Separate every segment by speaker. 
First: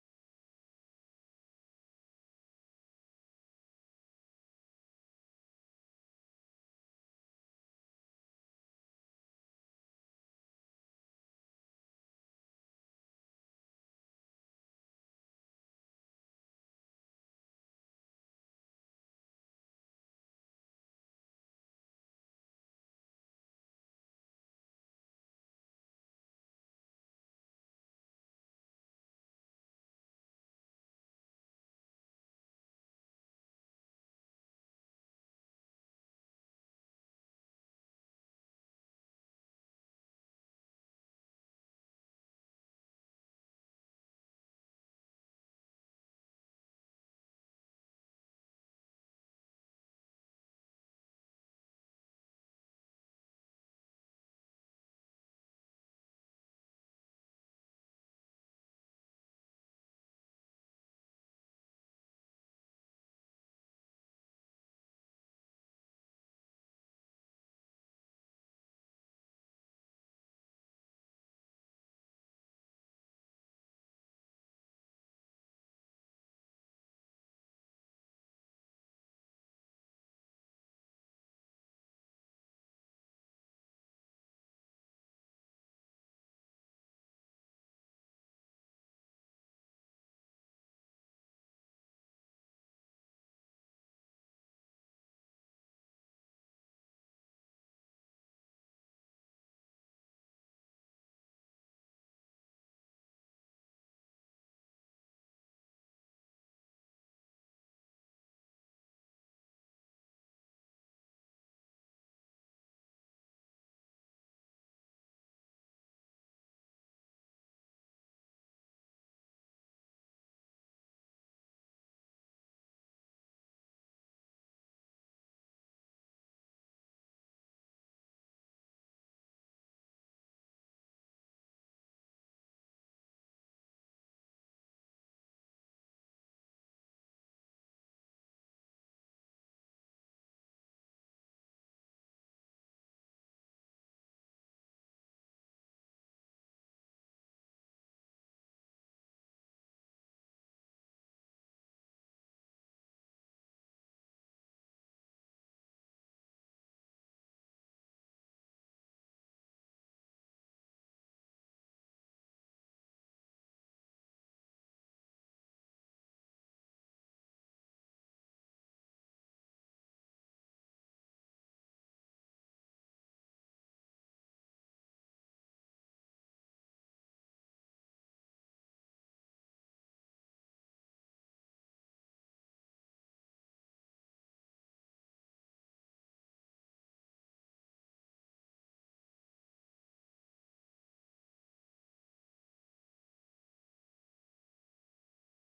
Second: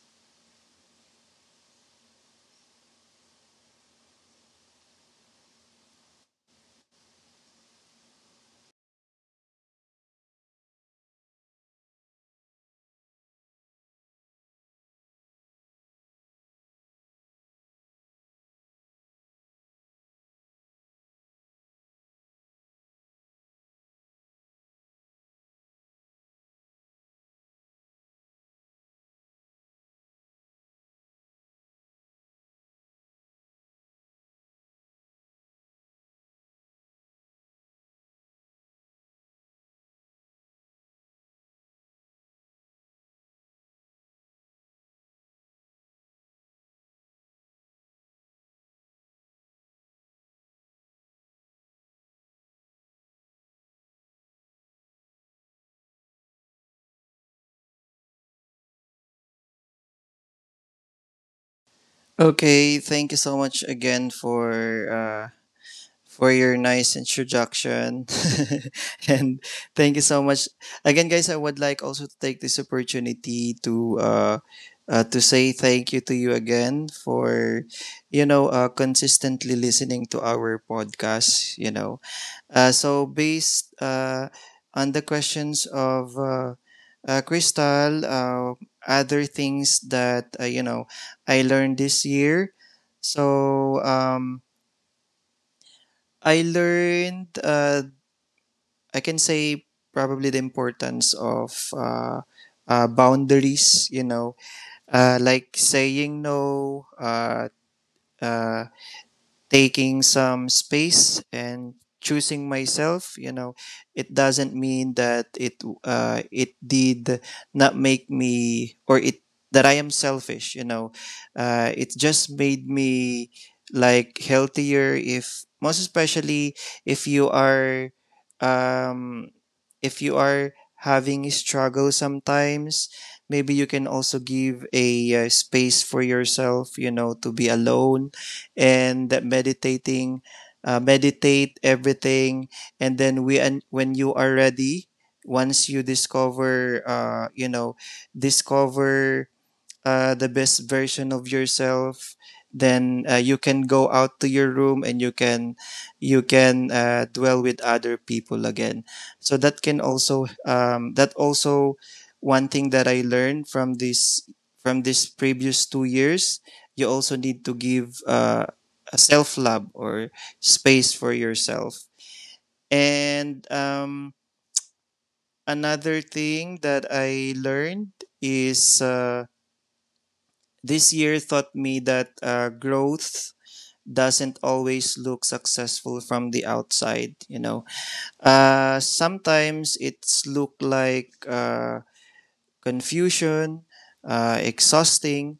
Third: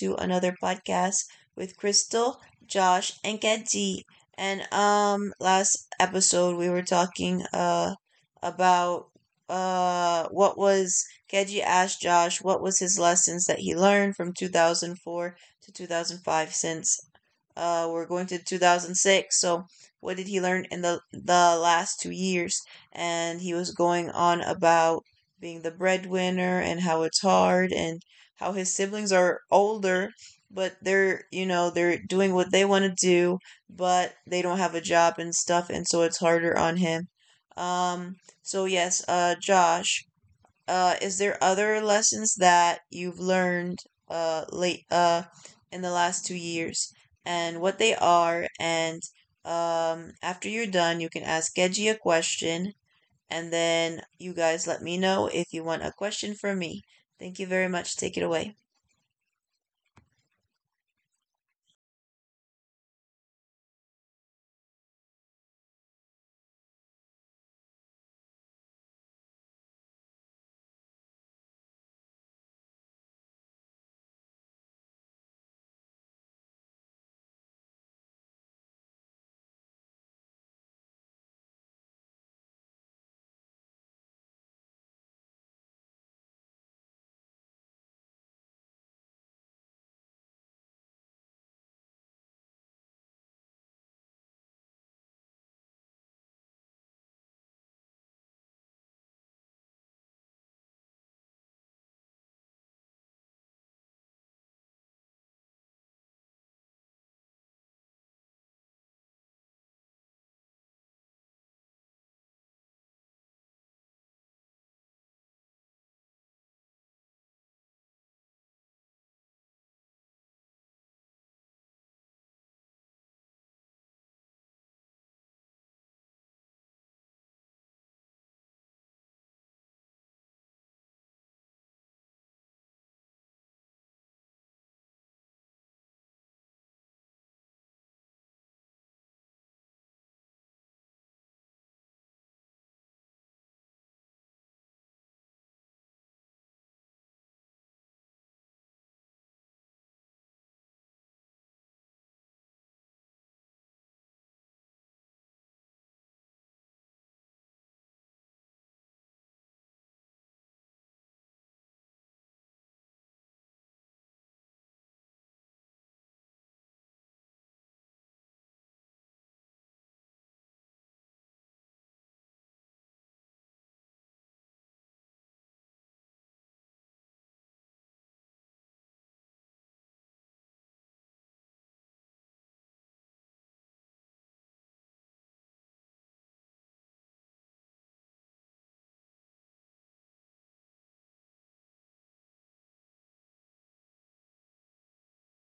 Speaker 1: to another podcast with Crystal, Josh, and Kenzie. And last episode we were talking about what was Kenji asked Josh what was his lessons that he learned from 2004 to 2005, since we're going to 2006. So what did he learn in the last 2 years? And he was going on about being the breadwinner and how it's hard, and how his siblings are older but they're, you know, they're doing what they want to do, but they don't have a job and stuff, and so it's harder on him. um so yes. Josh, is there other lessons that you've learned late in the last 2 years, and what they are? And after you're done, you can ask Geji a question, and then you guys let me know if you want a question from me. Thank you very much. Take it away.
Speaker 2: Okay, thank you so much again for your nice introduction, and thank you so much again, guys. I would like also to take this opportunity to say thank you to you again for consistently listening to our podcast. You know, so based on the questions of Crystal, other things that I learned this year. So I learned I can say probably the importance of boundaries. You know, like saying no. Uh, Taking some space and choosing myself, you know. It doesn't mean that it did not make me or it that I am selfish, you know. It just made me like healthier, if most especially if you are um if you are having a struggle sometimes. Maybe you can also give a space for yourself, you know, to be alone and that meditating meditate everything. And then we and when you are ready, once you discover discover the best version of yourself, then you can go out to your room and you can dwell with other people again. So that can also that also one thing that I learned from this previous 2 years: you also need to give a self love or space for yourself. And another thing that I learned is this year taught me that growth doesn't always look successful from the outside. You know, sometimes it's look like confusion, exhausting,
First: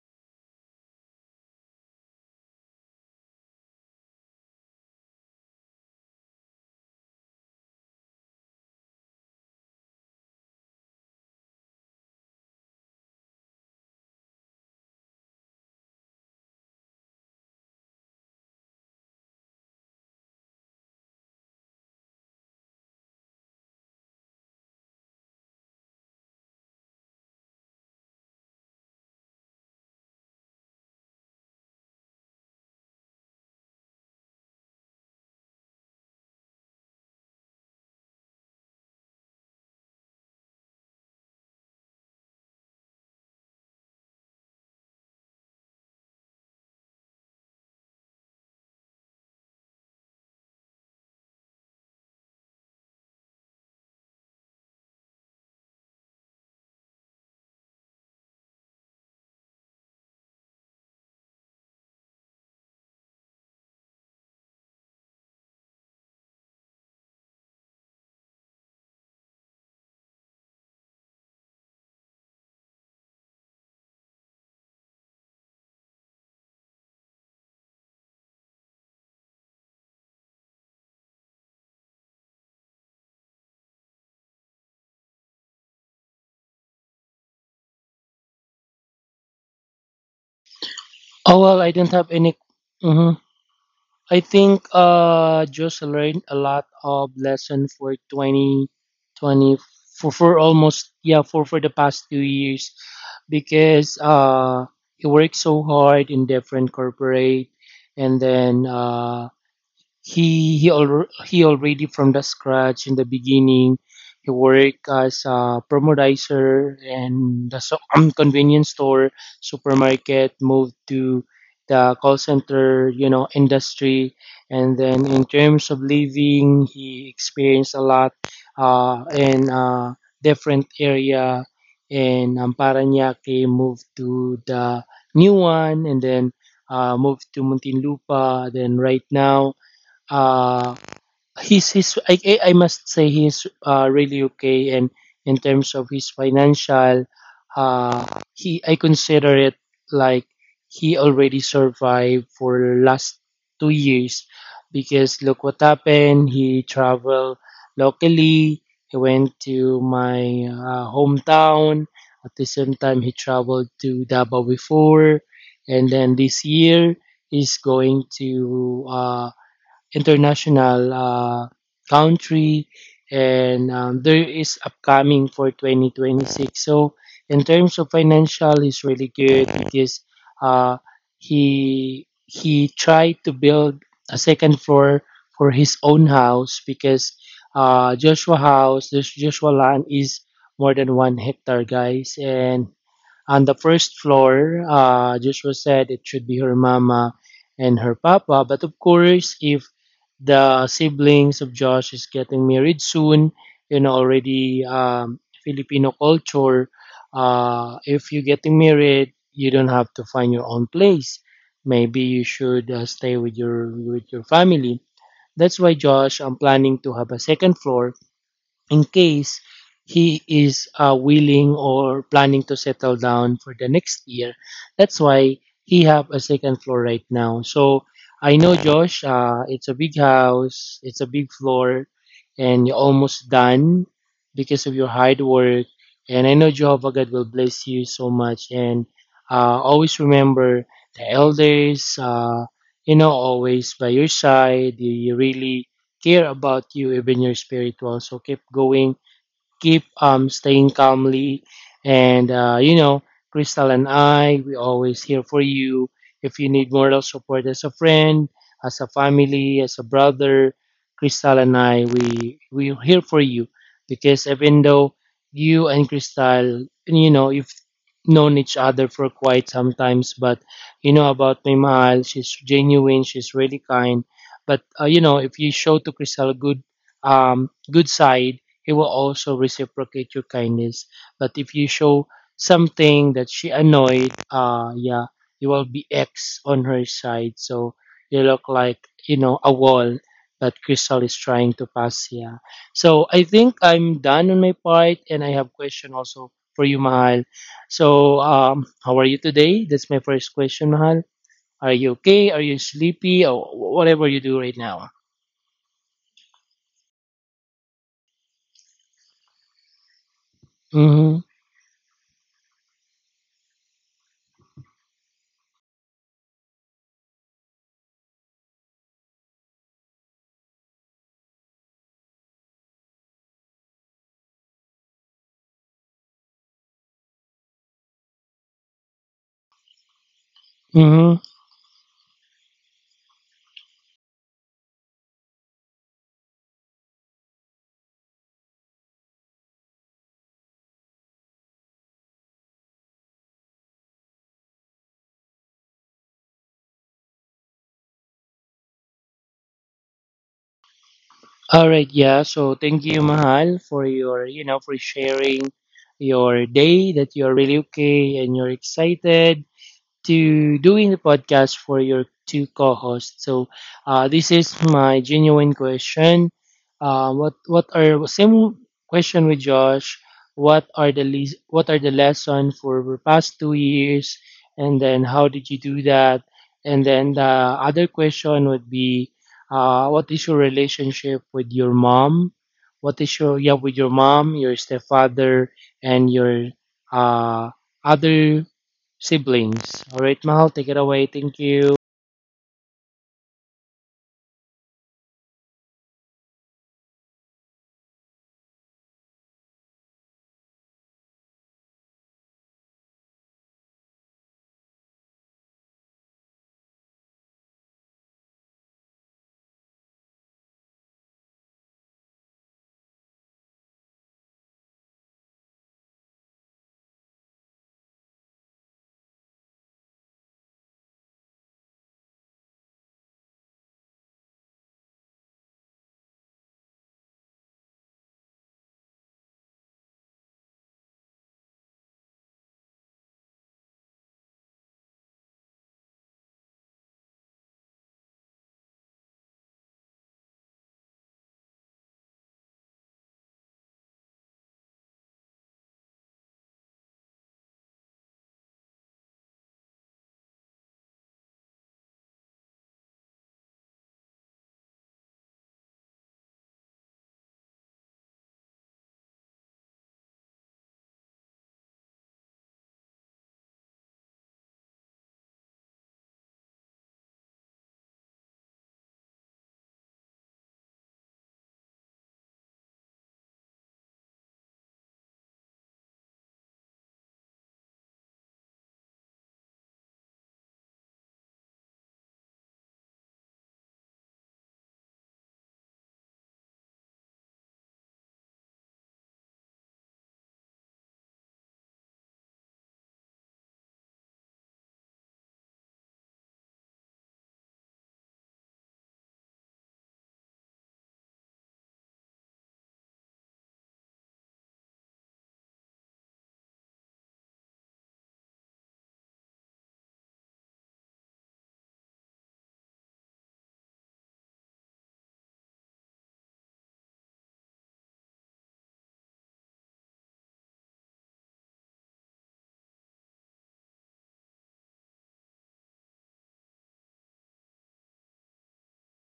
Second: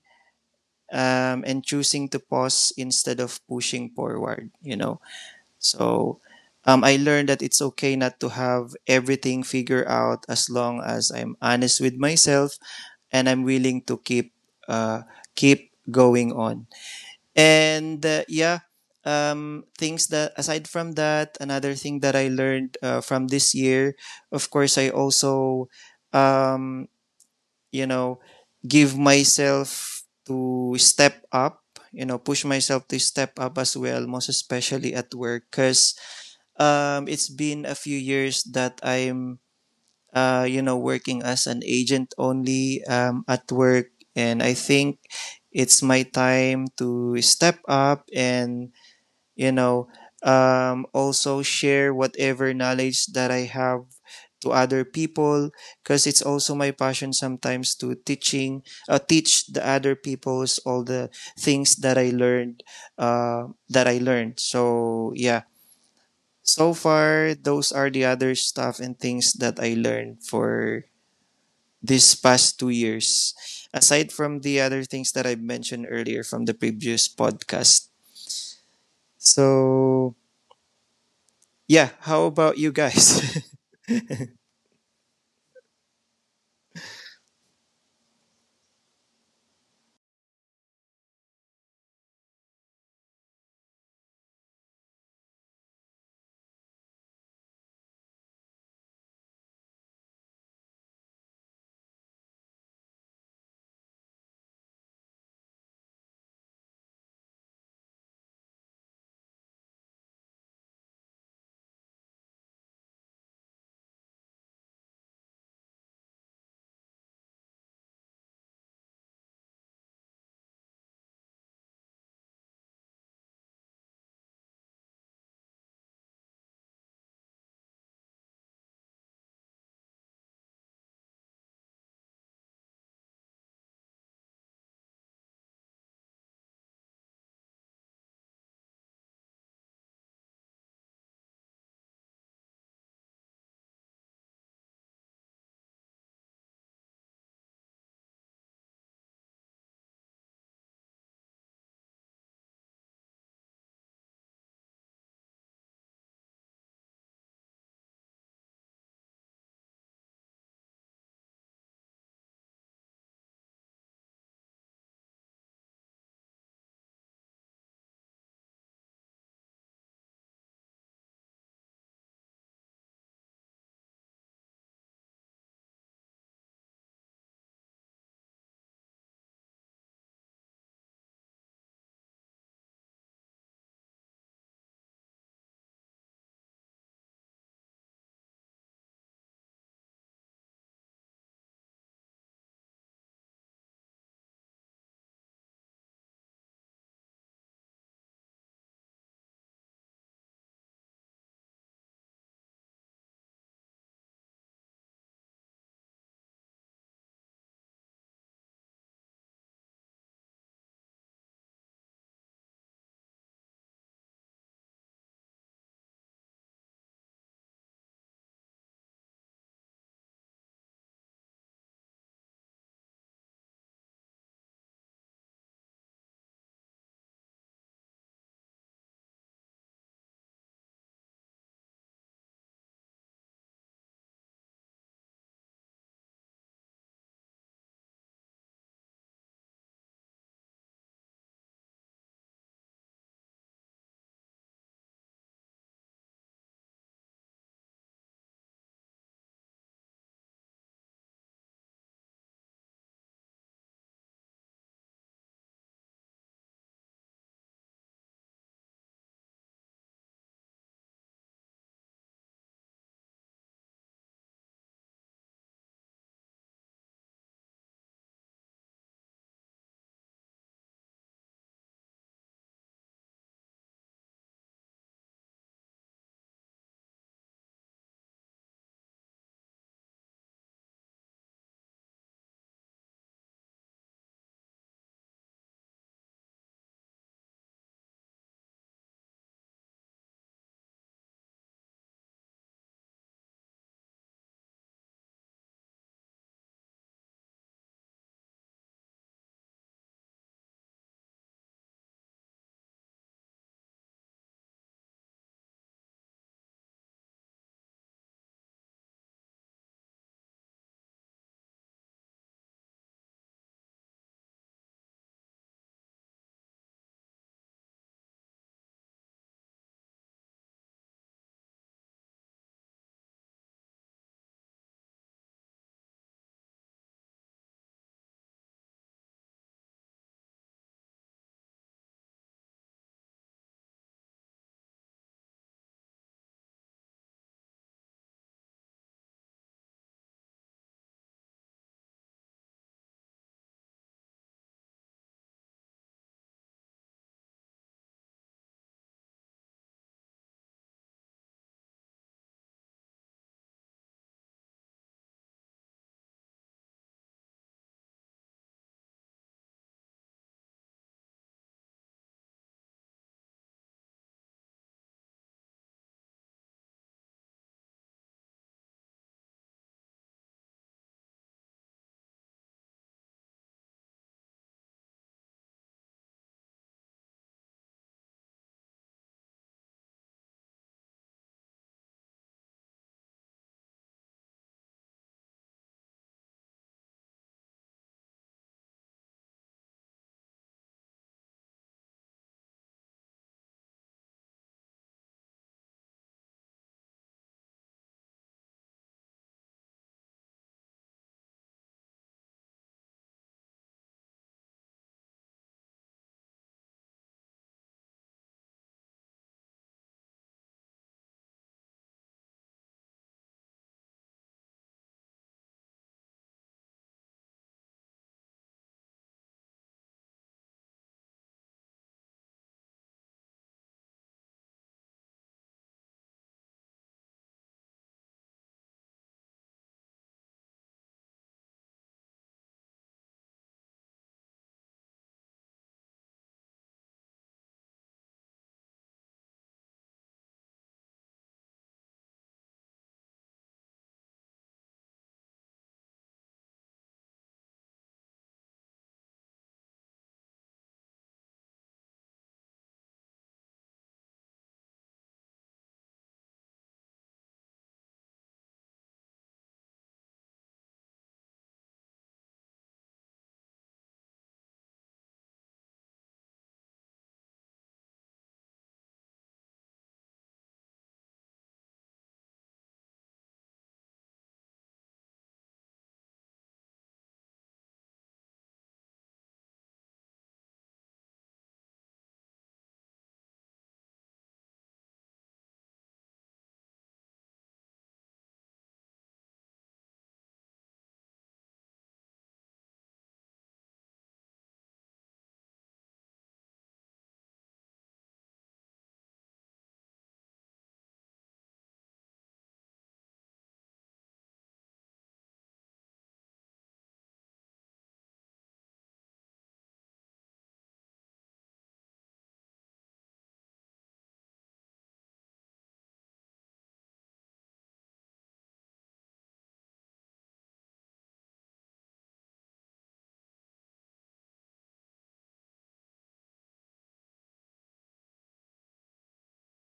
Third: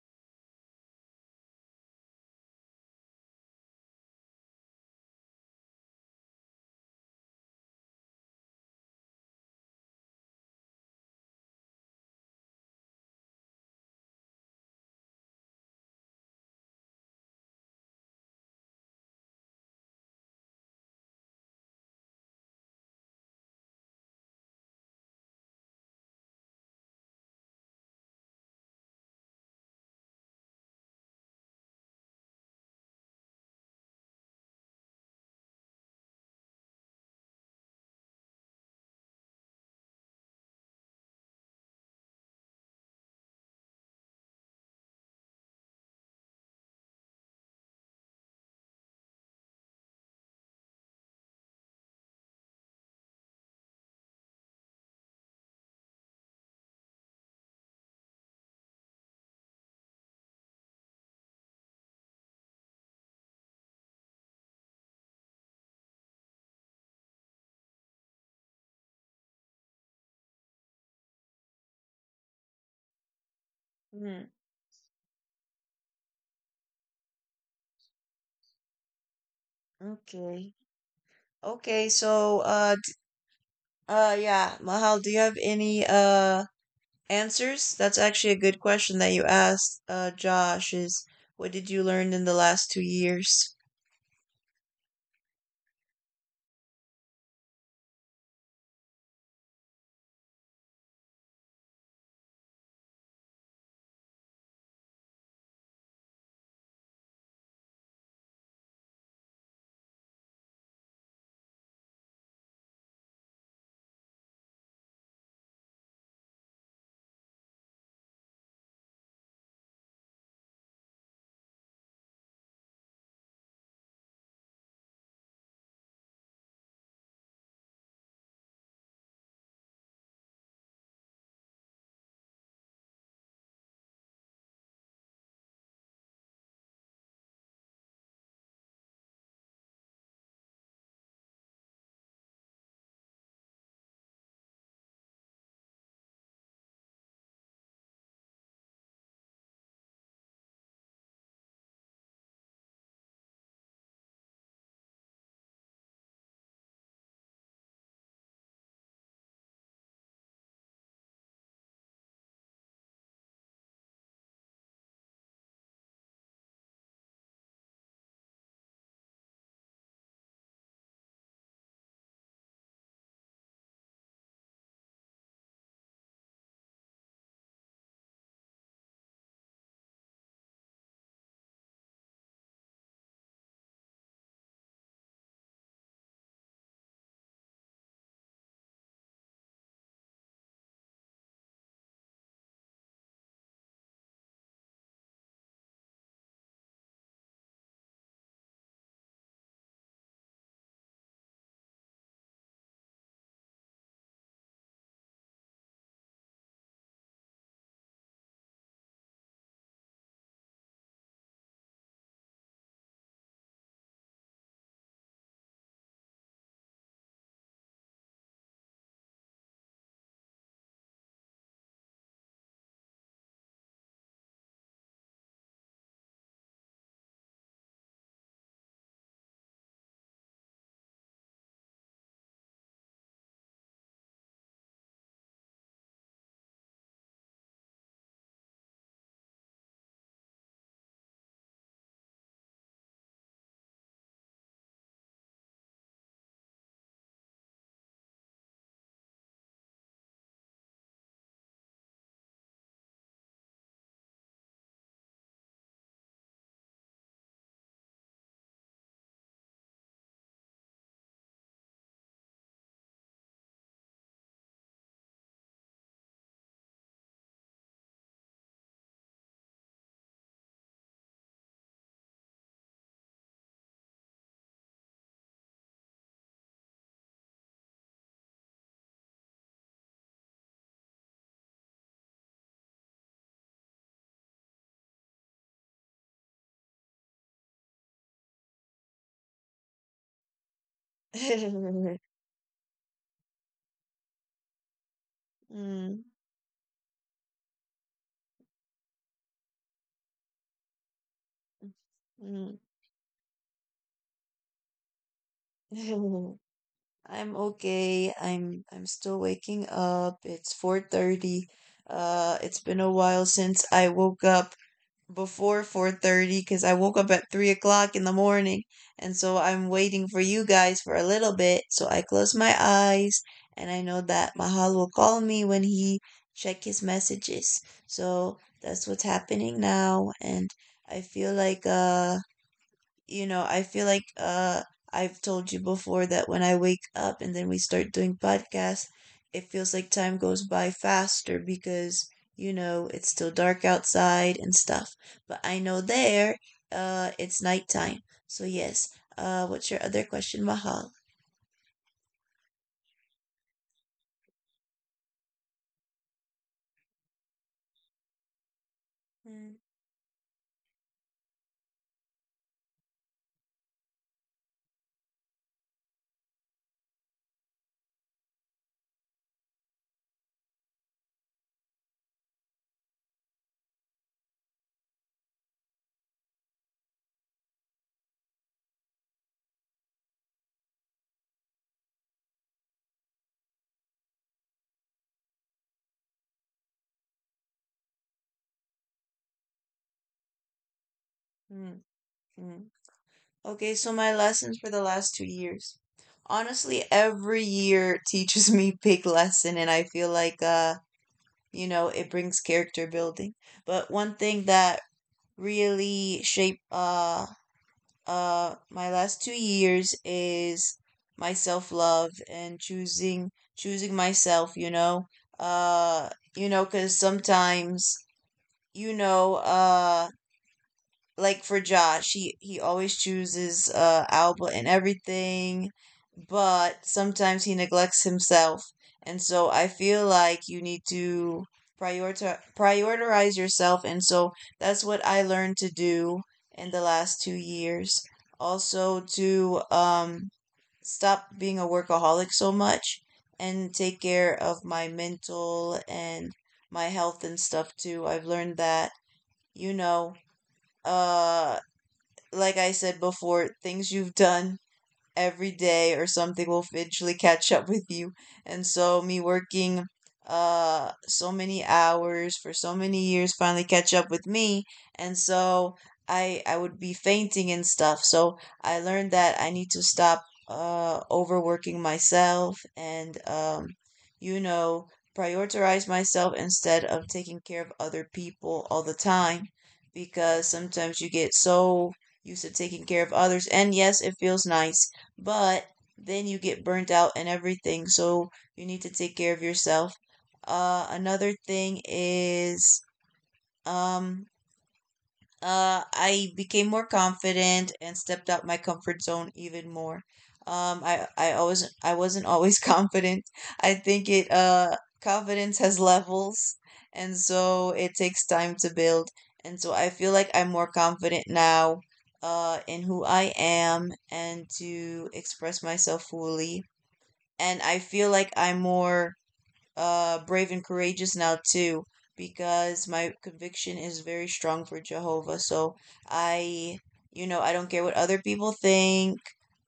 Speaker 2: and choosing to pause instead of pushing forward. You know, so. I learned that it's okay not to have everything figured out, as long as I'm honest with myself and I'm willing to keep keep going on. And yeah. Things that Aside from that, another thing that I learned from this year, of course I also um, you know give myself to step up, you know, push myself to step up as well, most especially at work, because it's been a few years that I'm working as an agent only at work. And I think it's my time to step up and, you know, also share whatever knowledge that I have to other people, because it's also my passion sometimes to teach the other people's all the things that I learned that I learned. So yeah, so far those are the other stuff and things that I learned for this past 2 years, aside
Speaker 1: Hmm.
Speaker 2: from the other things that I mentioned earlier from the previous podcast. So,
Speaker 1: Okay. Okay,
Speaker 2: yeah, how
Speaker 1: so
Speaker 2: about you guys?
Speaker 1: yeah, Mahal, do you have any answers? That's actually a good question that you asked, Josh, is
Speaker 3: Oh
Speaker 1: what
Speaker 3: well,
Speaker 1: did
Speaker 3: I
Speaker 1: you
Speaker 3: didn't
Speaker 1: learn
Speaker 3: have
Speaker 1: in the
Speaker 3: any.
Speaker 1: last two
Speaker 3: Mhm.
Speaker 1: years?
Speaker 3: I think just learned a lot of lesson for 2020 for almost yeah for the past 2 years because I worked so hard in different corporate and then he already from the scratch in the beginning. He worked as a promodizer and the convenience store, supermarket. Moved to the call center, you know, industry. And then in terms of living, he experienced a lot in different area in Paranaque. Moved to the new one, and then moved to Muntinlupa. Then right now uh he's I must say he's really okay and in terms of his financial he I consider it like he already survived for last 2 years because look what happened. He traveled locally, he went to my hometown. At the same time he traveled to Davao before, and then this year he's going to international country, and there is upcoming for 2026. So in terms of financial he's really good because uh, he tried to build a second floor for his own house because joshua house, this joshua land is more than one hectare guys. And on the first floor, Joshua said it should be her mama and her papa. But of course, if the siblings of Josh is getting married soon, you know, already Filipino culture, if you're getting married, you don't have to find your own place. Maybe you should stay with your family. That's why Josh, I'm planning to have a second floor in case he is willing or planning to settle down for the next year. That's why he have a second floor right now. So I know Josh, it's a big house, it's a big floor, and you're almost done because of your hard work. And I know Jehovah God will bless you so much. And always remember the elders, you know, always by your side. You really care about you, even your spiritual. So keep going, keep staying calmly. And, you know, Crystal and I, we always here for you. If you need moral support as a friend, as a family, as a brother, Crystal and I, we're here for you. Because even though you and Crystal, you know, you've known each other for quite some times, but you know about my mahal, she's genuine, she's really kind. But, you know, if you show to Crystal a good, good side, he will also reciprocate your kindness. But if you show something that she annoyed, yeah, you will be X on her side. So you look like, you know, a wall that Crystal is trying to pass. Yeah. So I think I'm done on my part, and I have
Speaker 1: Mm,
Speaker 3: question also for you, Mahal. So, how are you today? That's my first question, Mahal. Are you
Speaker 1: mm.
Speaker 3: okay? Are you sleepy? Or whatever you do right now.
Speaker 1: I'm okay. I'm still waking up. It's 4:30.
Speaker 3: Mm-hmm.
Speaker 1: It's been a while since I woke up before 4:30, because I woke up at 3 o'clock in the morning, and so I'm waiting for you guys for a little bit, so I close my eyes, and I know that mahal will call me when he check his messages. So that's what's happening now. And I feel
Speaker 3: Mm-hmm.
Speaker 1: like you know, I feel like I've told you before that when I wake up and then we start doing podcasts, it feels like time goes by faster because, you know, it's still dark outside and stuff. But I know there, it's nighttime. So yes. What's your other question, Mahal?
Speaker 3: All right, yeah. So thank you, Mahal, for your, you know, for sharing your day, that you're really okay and you're
Speaker 1: Hmm,
Speaker 3: excited to doing the podcast for your two co-hosts. So this is my genuine question. What are same question with Josh? What are what are the lesson for the past 2 years? And then how did you do that? And then the other question would be, what is your relationship with your mom? What is your yeah with your mom, your stepfather, and your uh, other siblings. Alright, Mahal, take it away.
Speaker 1: hmm,
Speaker 3: Thank you.
Speaker 1: hmm. Okay, so my lessons for the last 2 years. Honestly, every year teaches me big lesson, and I feel like you know, it brings character building. But one thing that really shaped my last 2 years is my self-love and choosing myself, you know. uh because sometimes, you know, like for Josh, he always chooses Alba and everything, but sometimes he neglects himself. And so I feel like you need to prioritize yourself, and so that's what I learned to do in the last 2 years. Also, to stop being a workaholic so much and take care of my mental and my health and stuff too. I've learned that, you know, uh like I said before, things you've done every day or something will eventually catch up with you. And so me working so many hours for so many years finally catch up with me. And so I would be fainting and stuff. So I learned that I need to stop overworking myself, and you know, prioritize myself instead of taking care of other people all the time, because sometimes you get so used to taking care of others. And yes, it feels nice. But then you get burnt out and everything, so you need to take care of yourself. Another thing is um I became more confident and stepped out my comfort zone even more. I always— I wasn't always confident. I think it confidence has levels, and so it takes time to build. And so I feel like I'm more confident now, in who I am, and to express myself fully. And I feel like I'm more brave and courageous now too, because my conviction is very strong for Jehovah. So I, you know, I don't care what other people think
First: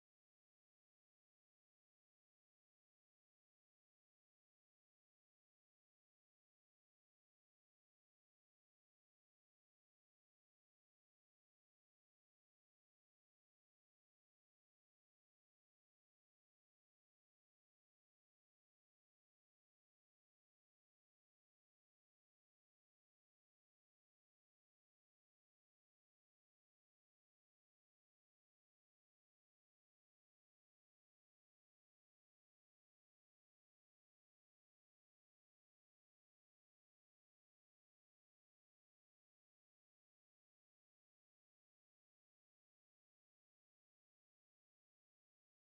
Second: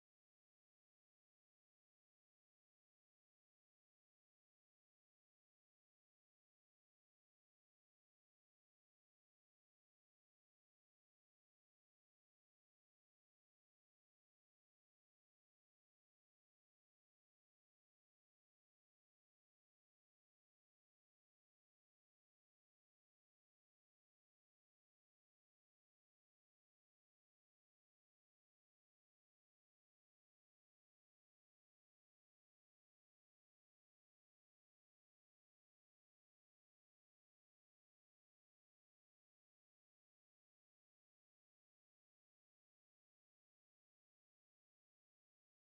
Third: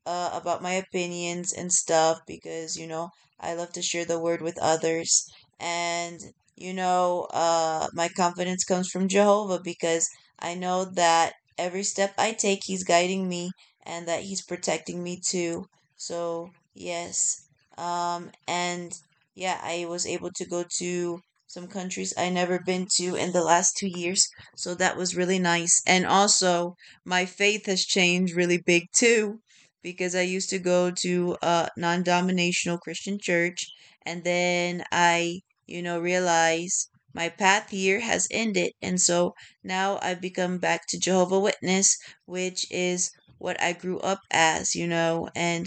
Speaker 1: about my opinions and stuff, because you know I love to share the word with others, and you know, my confidence comes from Jehovah, because I know that every step I take, He's guiding me, and that He's protecting me too. So yes, and yeah, I was able to go to some countries I never been to in the last 2 years, so that was really nice. And also, my faith has changed really big too, because I used to go to a non-denominational Christian church, and then I, you know, realize my path here has ended, and so now I've become back to Jehovah Witness, which is what I grew up as, you know. And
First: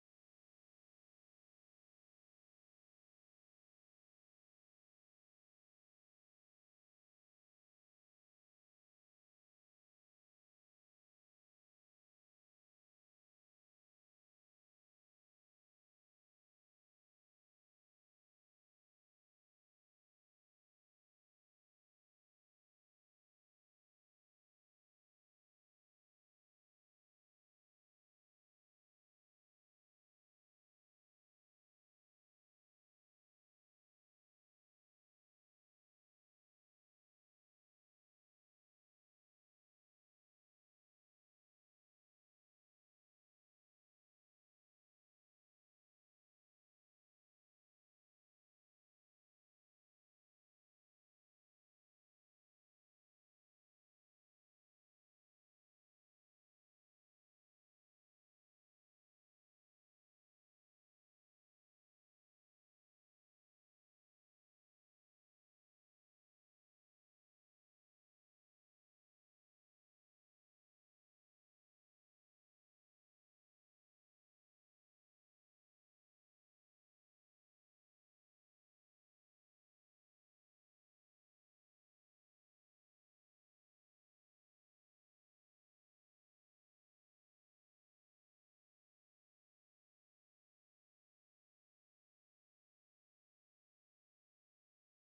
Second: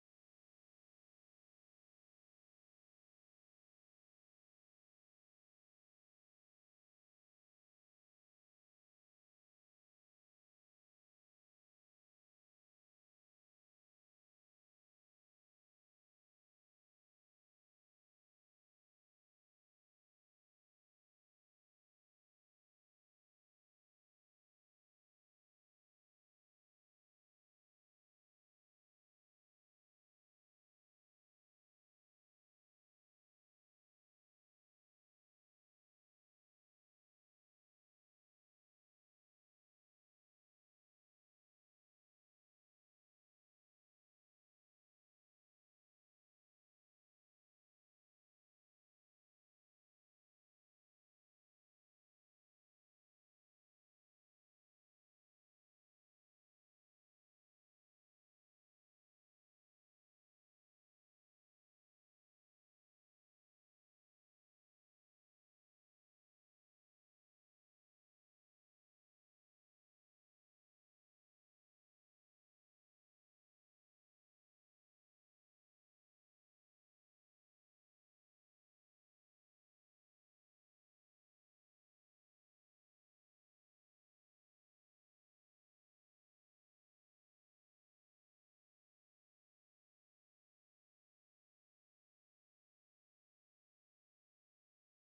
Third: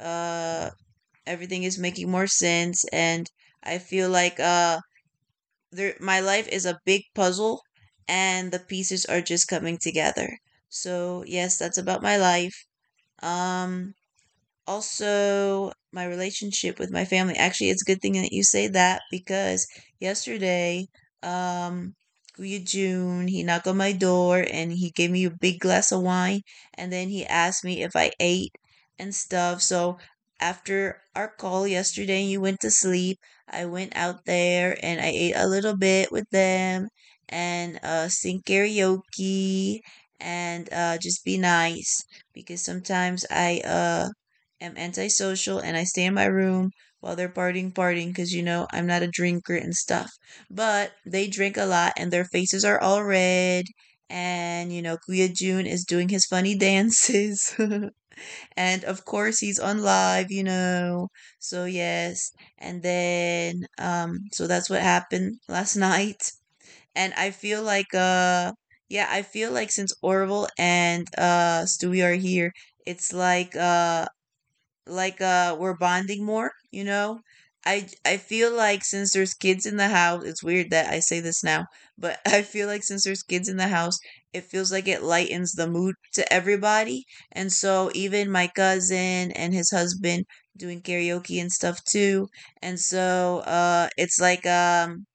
Speaker 1: uh everything is making more sense, and I feel like there— my life is a big puzzle and the pieces are just coming together. So, yes, that's about my life. Um Also, my relationship with my family. Actually, it's a good thing that you say that, because yesterday, um, June, he knocked on my door and he gave me a big glass of wine, and then he asked me if I ate and stuff. So after our call yesterday, you went to sleep. I went out there and I ate a little bit with them, and sing karaoke, and just be nice, because sometimes I am antisocial and I stay in my room while they're partying, partying, because you know I'm not a drinker and stuff. But they drink a lot and their faces are all red. And you know, Kuya Jun is doing his funny dances. and of course, he's on live, you know. So, yes. And then, so that's what happened last night. And I feel like, yeah, I feel like since Orville and Stewie are here, it's like, like we're bonding more, you know? I feel like since there's kids in the house— it's weird that I say this now, but I feel like since there's kids in the house, it feels like it lightens the mood to everybody. And so even my cousin and his husband doing karaoke and stuff too. And so it's like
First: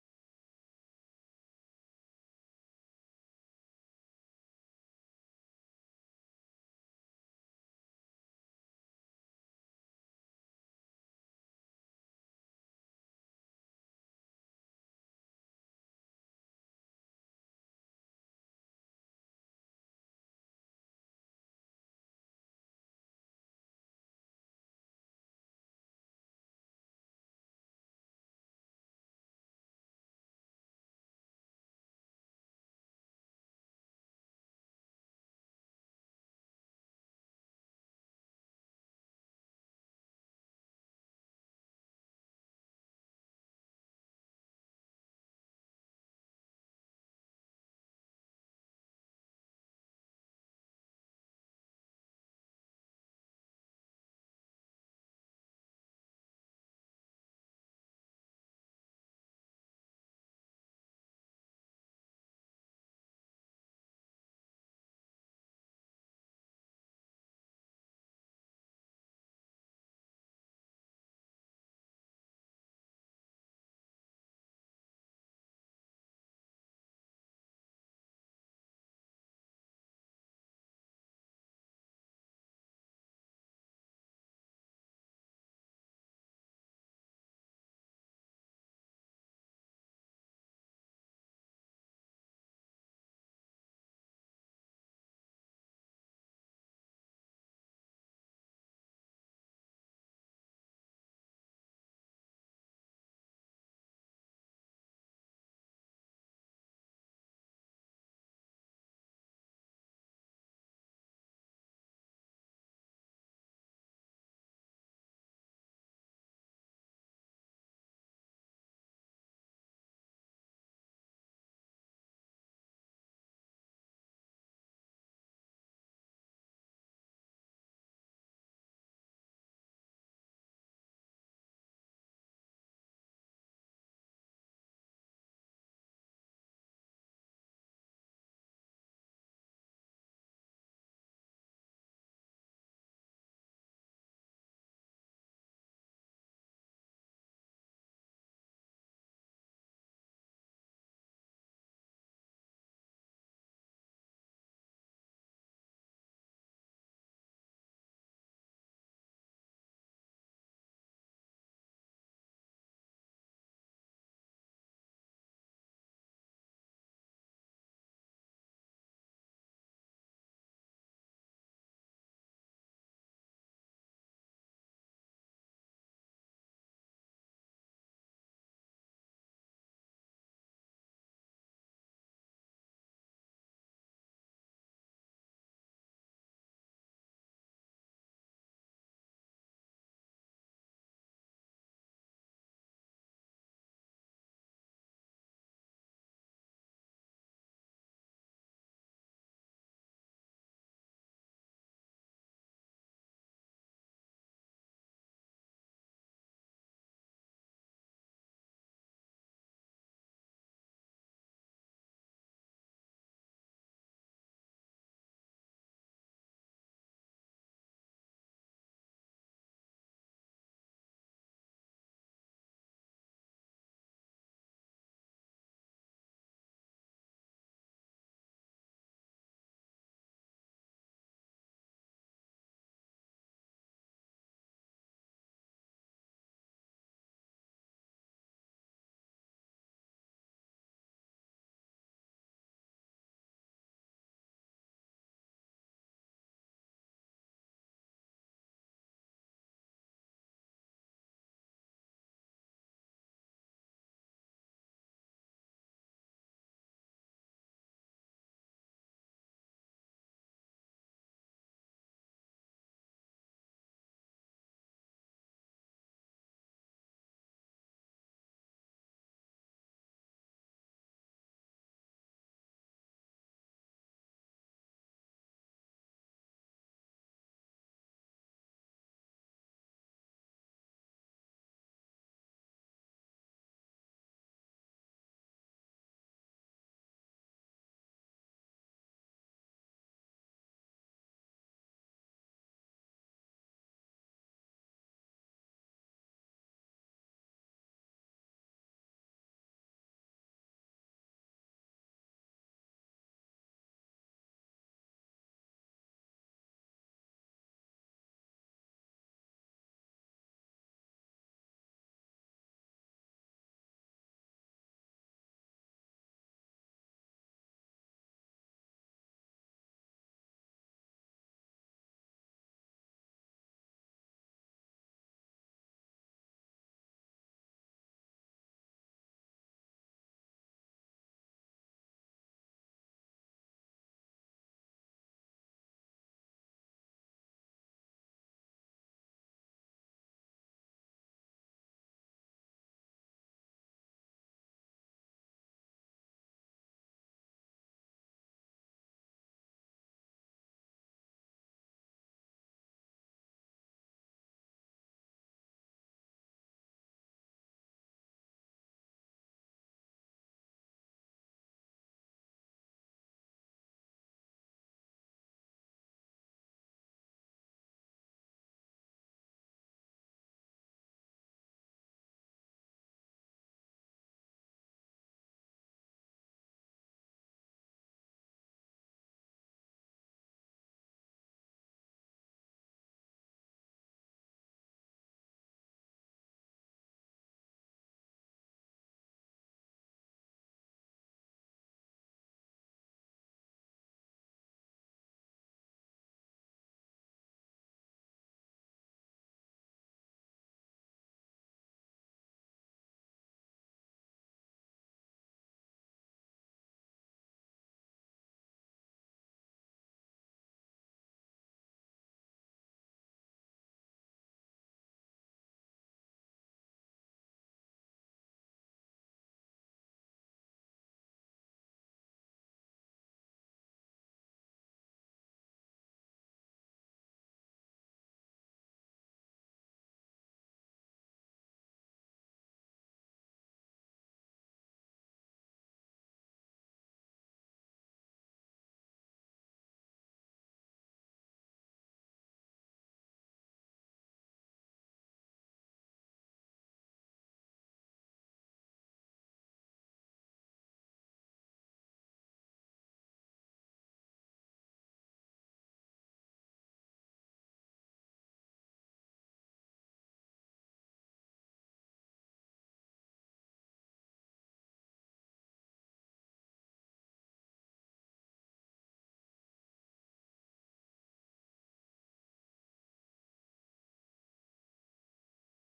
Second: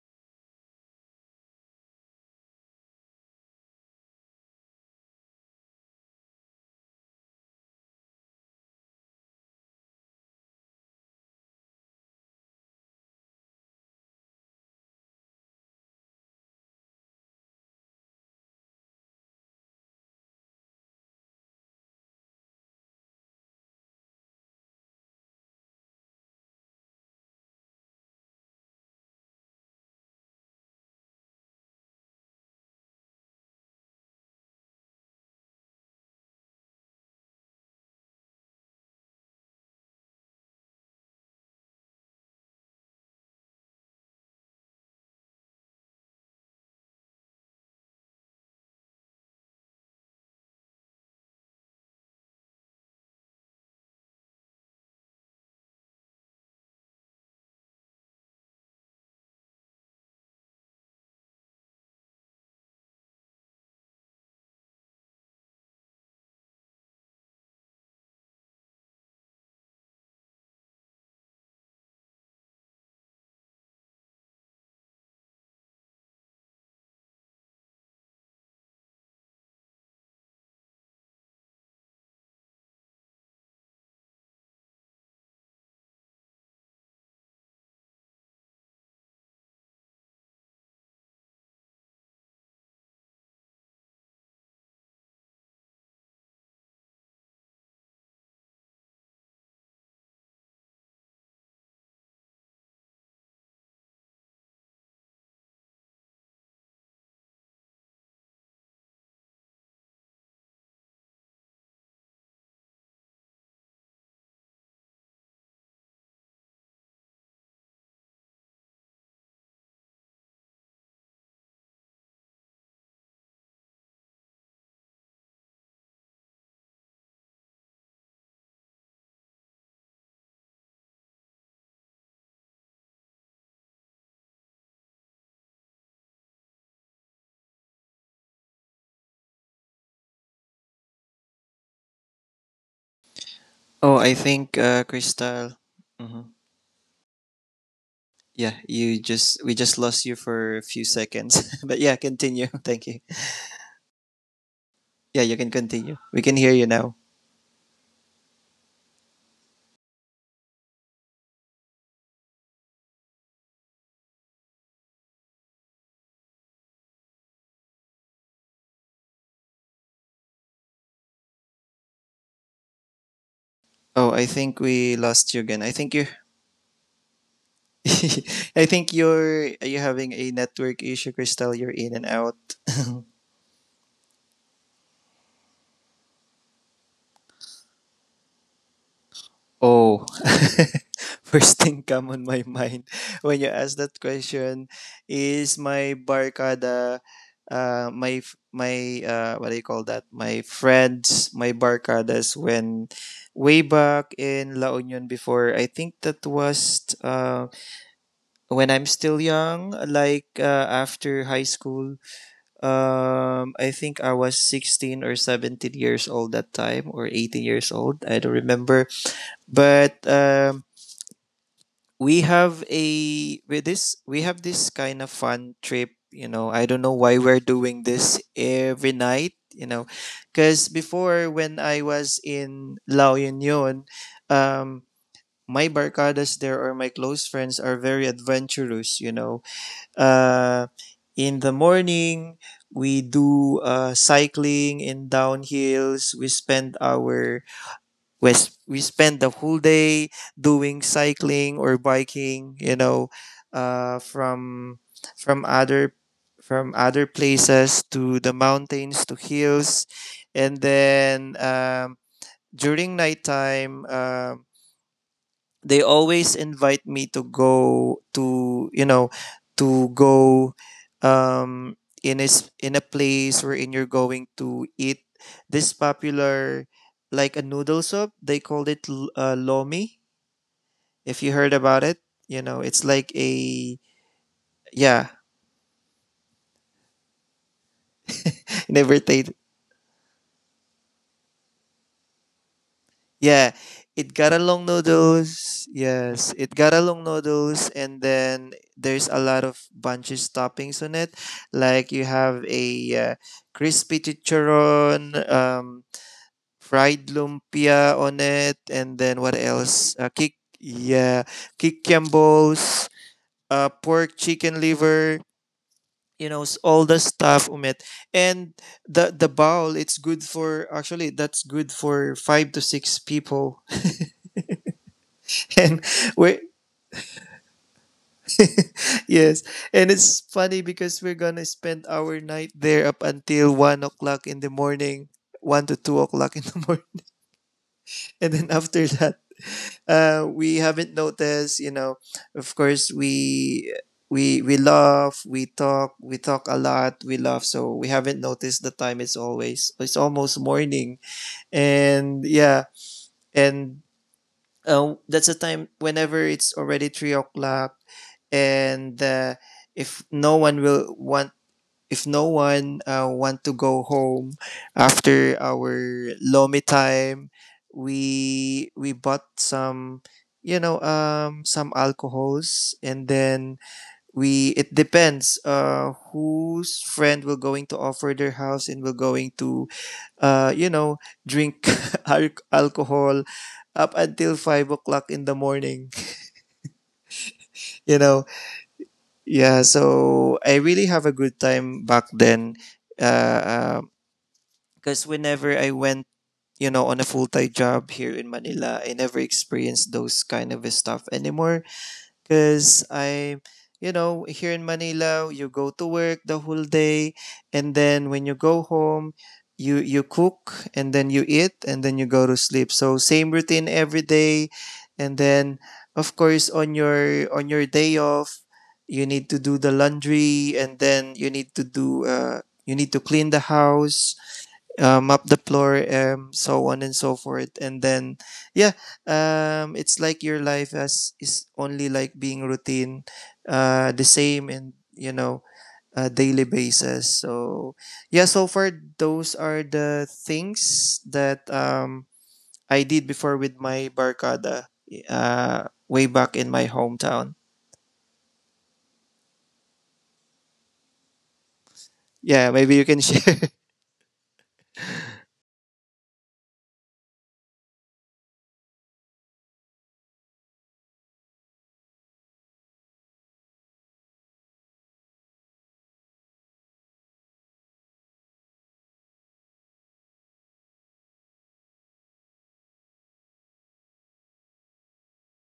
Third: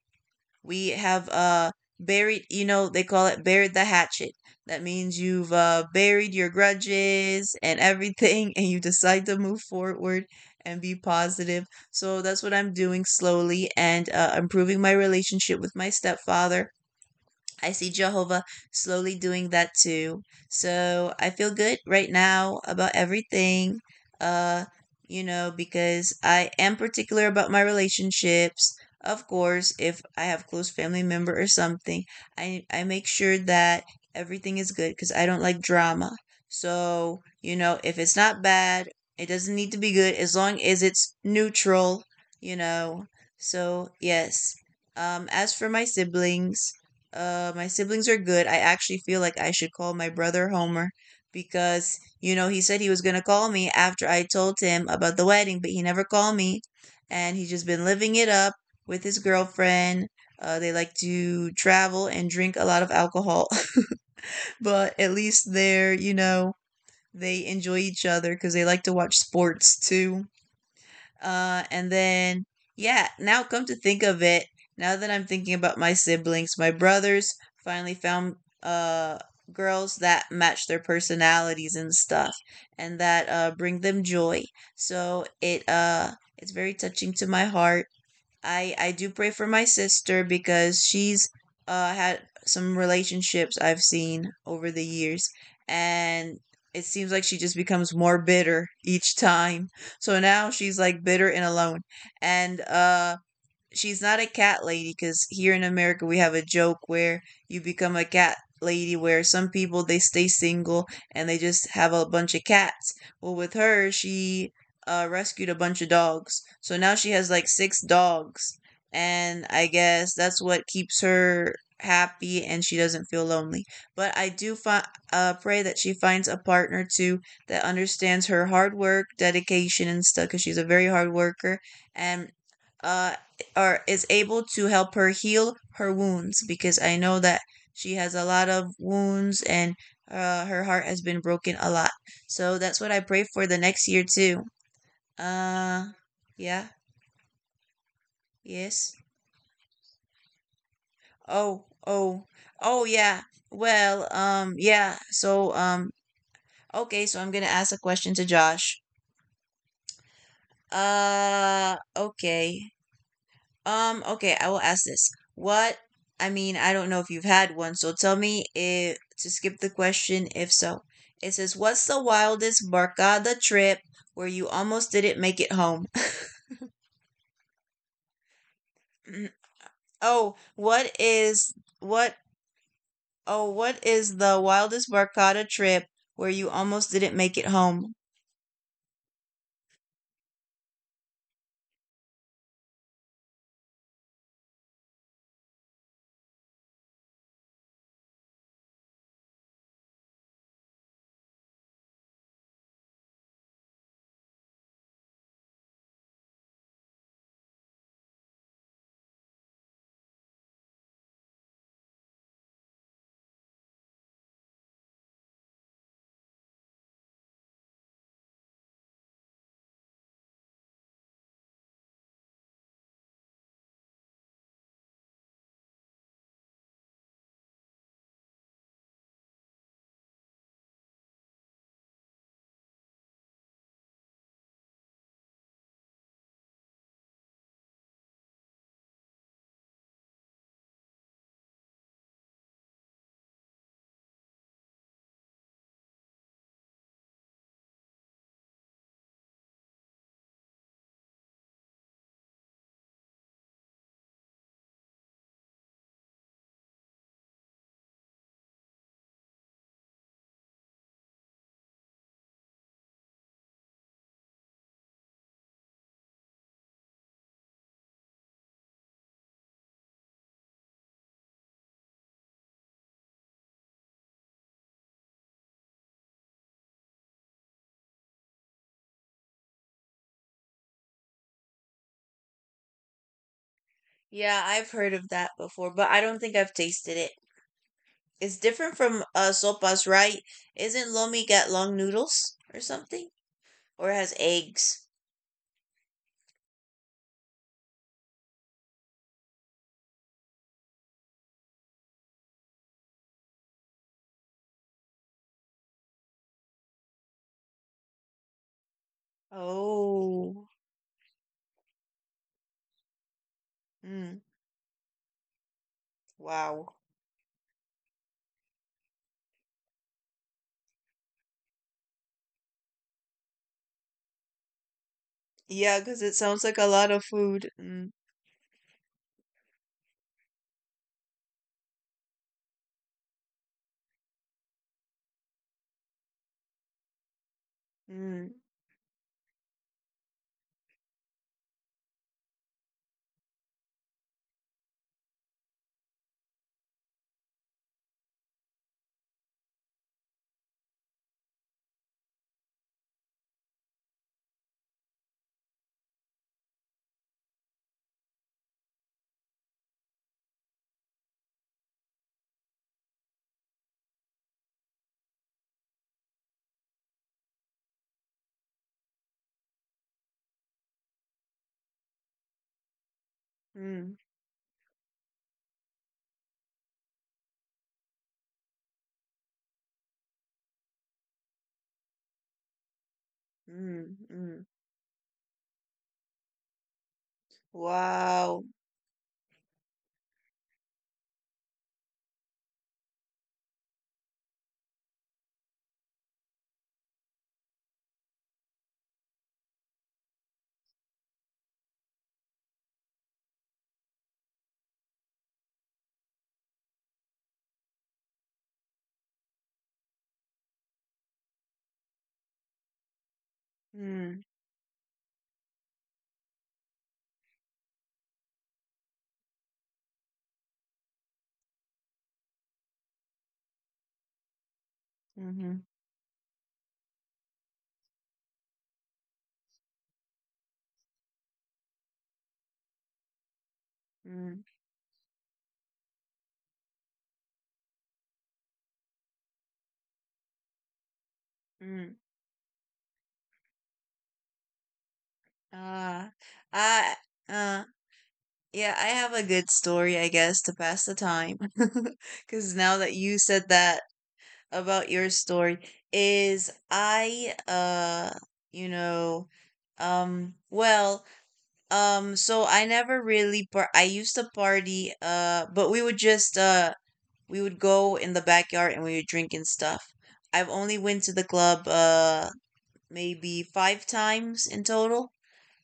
Speaker 1: we have buried, you know, they call it buried the hatchet. That means you've buried your grudges and everything, and you decide to move forward and be positive. So that's what I'm doing slowly, and improving my relationship with my stepfather. I see Jehovah slowly doing that too. So I feel good right now about everything. Uh, you know, because I am particular about my relationships. Of course, if I have close family member or something, I make sure that everything is good because I don't like drama. So, you know, if it's not bad, it doesn't need to be good, as long as it's neutral, you know. So, yes. As for my siblings are good. I actually feel like I should call my brother Homer, because, you know, he said he was going to call me after I told him about the wedding, but he never called me. And he's just been living it up with his girlfriend. They like to travel and drink a lot of alcohol, but at least they're, you know, they enjoy each other because they like to watch sports too. And then, yeah, now come to think of it, now that I'm thinking about my siblings, my brothers finally found uh, girls that match their personalities and stuff, and that bring them joy. So it it's very touching to my heart. I do pray for my sister, because she's had some relationships I've seen over the years, and it seems like she just becomes more bitter each time. So now she's like bitter and alone. And she's not a cat lady, because here in America we have a joke where you become a cat lady where some people they stay single and they just have a bunch of cats. Well, with her, she rescued a bunch of dogs, so now she has like 6 dogs, and I guess that's what keeps her happy, and she doesn't feel lonely. But I do pray that she finds a partner too, that understands her hard work, dedication, and stuff, because she's a very hard worker, and. Uh, or is able to help her heal her wounds, because I know that she has a lot of wounds, and her heart has been broken a lot. So that's what I pray for the next
Speaker 2: Oh,
Speaker 1: year
Speaker 2: I
Speaker 1: too.
Speaker 2: think Crystal.
Speaker 1: Uh,
Speaker 2: Mhm.
Speaker 1: yeah,
Speaker 2: Yeah,
Speaker 1: yes.
Speaker 2: you just we just lost you for a few seconds,
Speaker 1: Oh,
Speaker 2: but yeah,
Speaker 1: oh,
Speaker 2: continue. Thank
Speaker 1: oh,
Speaker 2: you.
Speaker 1: yeah. Well, yeah.
Speaker 2: Yeah, you can
Speaker 1: So,
Speaker 2: continue. We can hear you now.
Speaker 1: okay. So I'm gonna ask a question to Josh. Okay. Okay, I will ask this. What, I mean, I don't know if you've had one, so tell me if to skip the question if so. It says, what's the wildest barcada trip
Speaker 2: Oh,
Speaker 1: where
Speaker 2: I
Speaker 1: you
Speaker 2: think
Speaker 1: almost
Speaker 2: we
Speaker 1: didn't
Speaker 2: lost
Speaker 1: make
Speaker 2: you
Speaker 1: it
Speaker 2: again. I
Speaker 1: home?
Speaker 2: think you. I think you're you having a
Speaker 1: oh,
Speaker 2: network
Speaker 1: what
Speaker 2: issue,
Speaker 1: is—
Speaker 2: Crystal. You're in and
Speaker 1: what—
Speaker 2: out.
Speaker 1: oh, what is the wildest barcada trip where you almost didn't make it home?
Speaker 2: Oh, first thing come on my mind when you ask that question is my barkada, my what do you call that? My friends, my barkadas when way back in La Union before. I think that was when I'm still young, like after high school. I think I was 16 or 17 years old that time, or 18 years old. I don't remember, but. We have a with this we have this kind of fun trip, you know. I don't know why we're doing this every night, you know, because before when I was in La Union, um my barcadas there or my close friends are very adventurous, you know. uh in the morning we do cycling in downhills. We spend our we, s- We spend the whole day doing cycling or biking, you know, uh, from from other from other places to the mountains to hills. And then during nighttime they always invite me to go to you know to go um in a in a place wherein you're going to eat this popular, like, a noodle soup. They called it lomi, if you heard about it. You know, it's like a
Speaker 1: Yeah, I've heard of
Speaker 2: yeah.
Speaker 1: that before, but I don't think I've tasted it. It's different from
Speaker 2: never ta-
Speaker 1: sopas, right? Isn't lomi got long noodles or something?
Speaker 2: Yeah,
Speaker 1: Or has
Speaker 2: it got a
Speaker 1: eggs.
Speaker 2: long noodles. Yes, it got a long noodles, and then there's a lot of bunches toppings on it. Like you have a uh, crispy chicharon, fried lumpia on it, and then what else?
Speaker 1: Oh,
Speaker 2: Yeah, kikiambos,
Speaker 1: mm,
Speaker 2: pork, chicken liver. You know,
Speaker 1: wow.
Speaker 2: all the stuff on it, and the bowl. It's good for actually. That's good for five to six people.
Speaker 1: Yeah, because
Speaker 2: And
Speaker 1: it sounds like a
Speaker 2: we
Speaker 1: lot of food. Mm,
Speaker 2: yes and it's funny because we're gonna spend our night there up until 1 o'clock in the morning, 1 to 2 o'clock in the morning.
Speaker 1: mm,
Speaker 2: And then after that we haven't noticed, you know. Of course we laugh, we talk, we talk a lot, we laugh. So we haven't noticed the time, it's always, it's almost morning. And yeah, and that's the time whenever it's already 3 o'clock. And if no one will want if no one want to go home after our lomi time, we bought some, you know, some alcohols. And then
Speaker 1: mm,
Speaker 2: we it depends whose friend will going to offer their house and will going to uh you know drink alcohol
Speaker 1: mm,
Speaker 2: up
Speaker 1: mm.
Speaker 2: until 5 o'clock in the morning. You
Speaker 1: Wow.
Speaker 2: know, yeah, so I really have a good time back then, uh because whenever I went, you know, on a full-time job here in Manila, I never experienced those kind of stuff anymore, because I, you know, here in Manila, you go to work the whole day, and then when you go home, you cook and then you eat and then you go to sleep. So same routine every
Speaker 1: Mm,
Speaker 2: day. And then of course on your day off, you need to do the laundry, and then you need to do you need to clean the house, map
Speaker 1: mm-hmm,
Speaker 2: the floor, so on and so forth. And then, yeah, it's like your life as is only like being routine, the
Speaker 1: mm,
Speaker 2: same, and you know, daily basis. So yeah, so far those are the things that
Speaker 1: mm.
Speaker 2: I did before with my barkada,
Speaker 1: Ah,
Speaker 2: way back in my
Speaker 1: I,
Speaker 2: hometown.
Speaker 1: uh, yeah, I have a good story, I guess, to pass the time. Because
Speaker 2: Yeah,
Speaker 1: now that
Speaker 2: maybe you
Speaker 1: you
Speaker 2: can
Speaker 1: said
Speaker 2: share.
Speaker 1: that about your story, is I, uh, you know, well, so I never really I used to party, but we would go in the backyard and we would drink and stuff. I've only went to the club maybe five times in total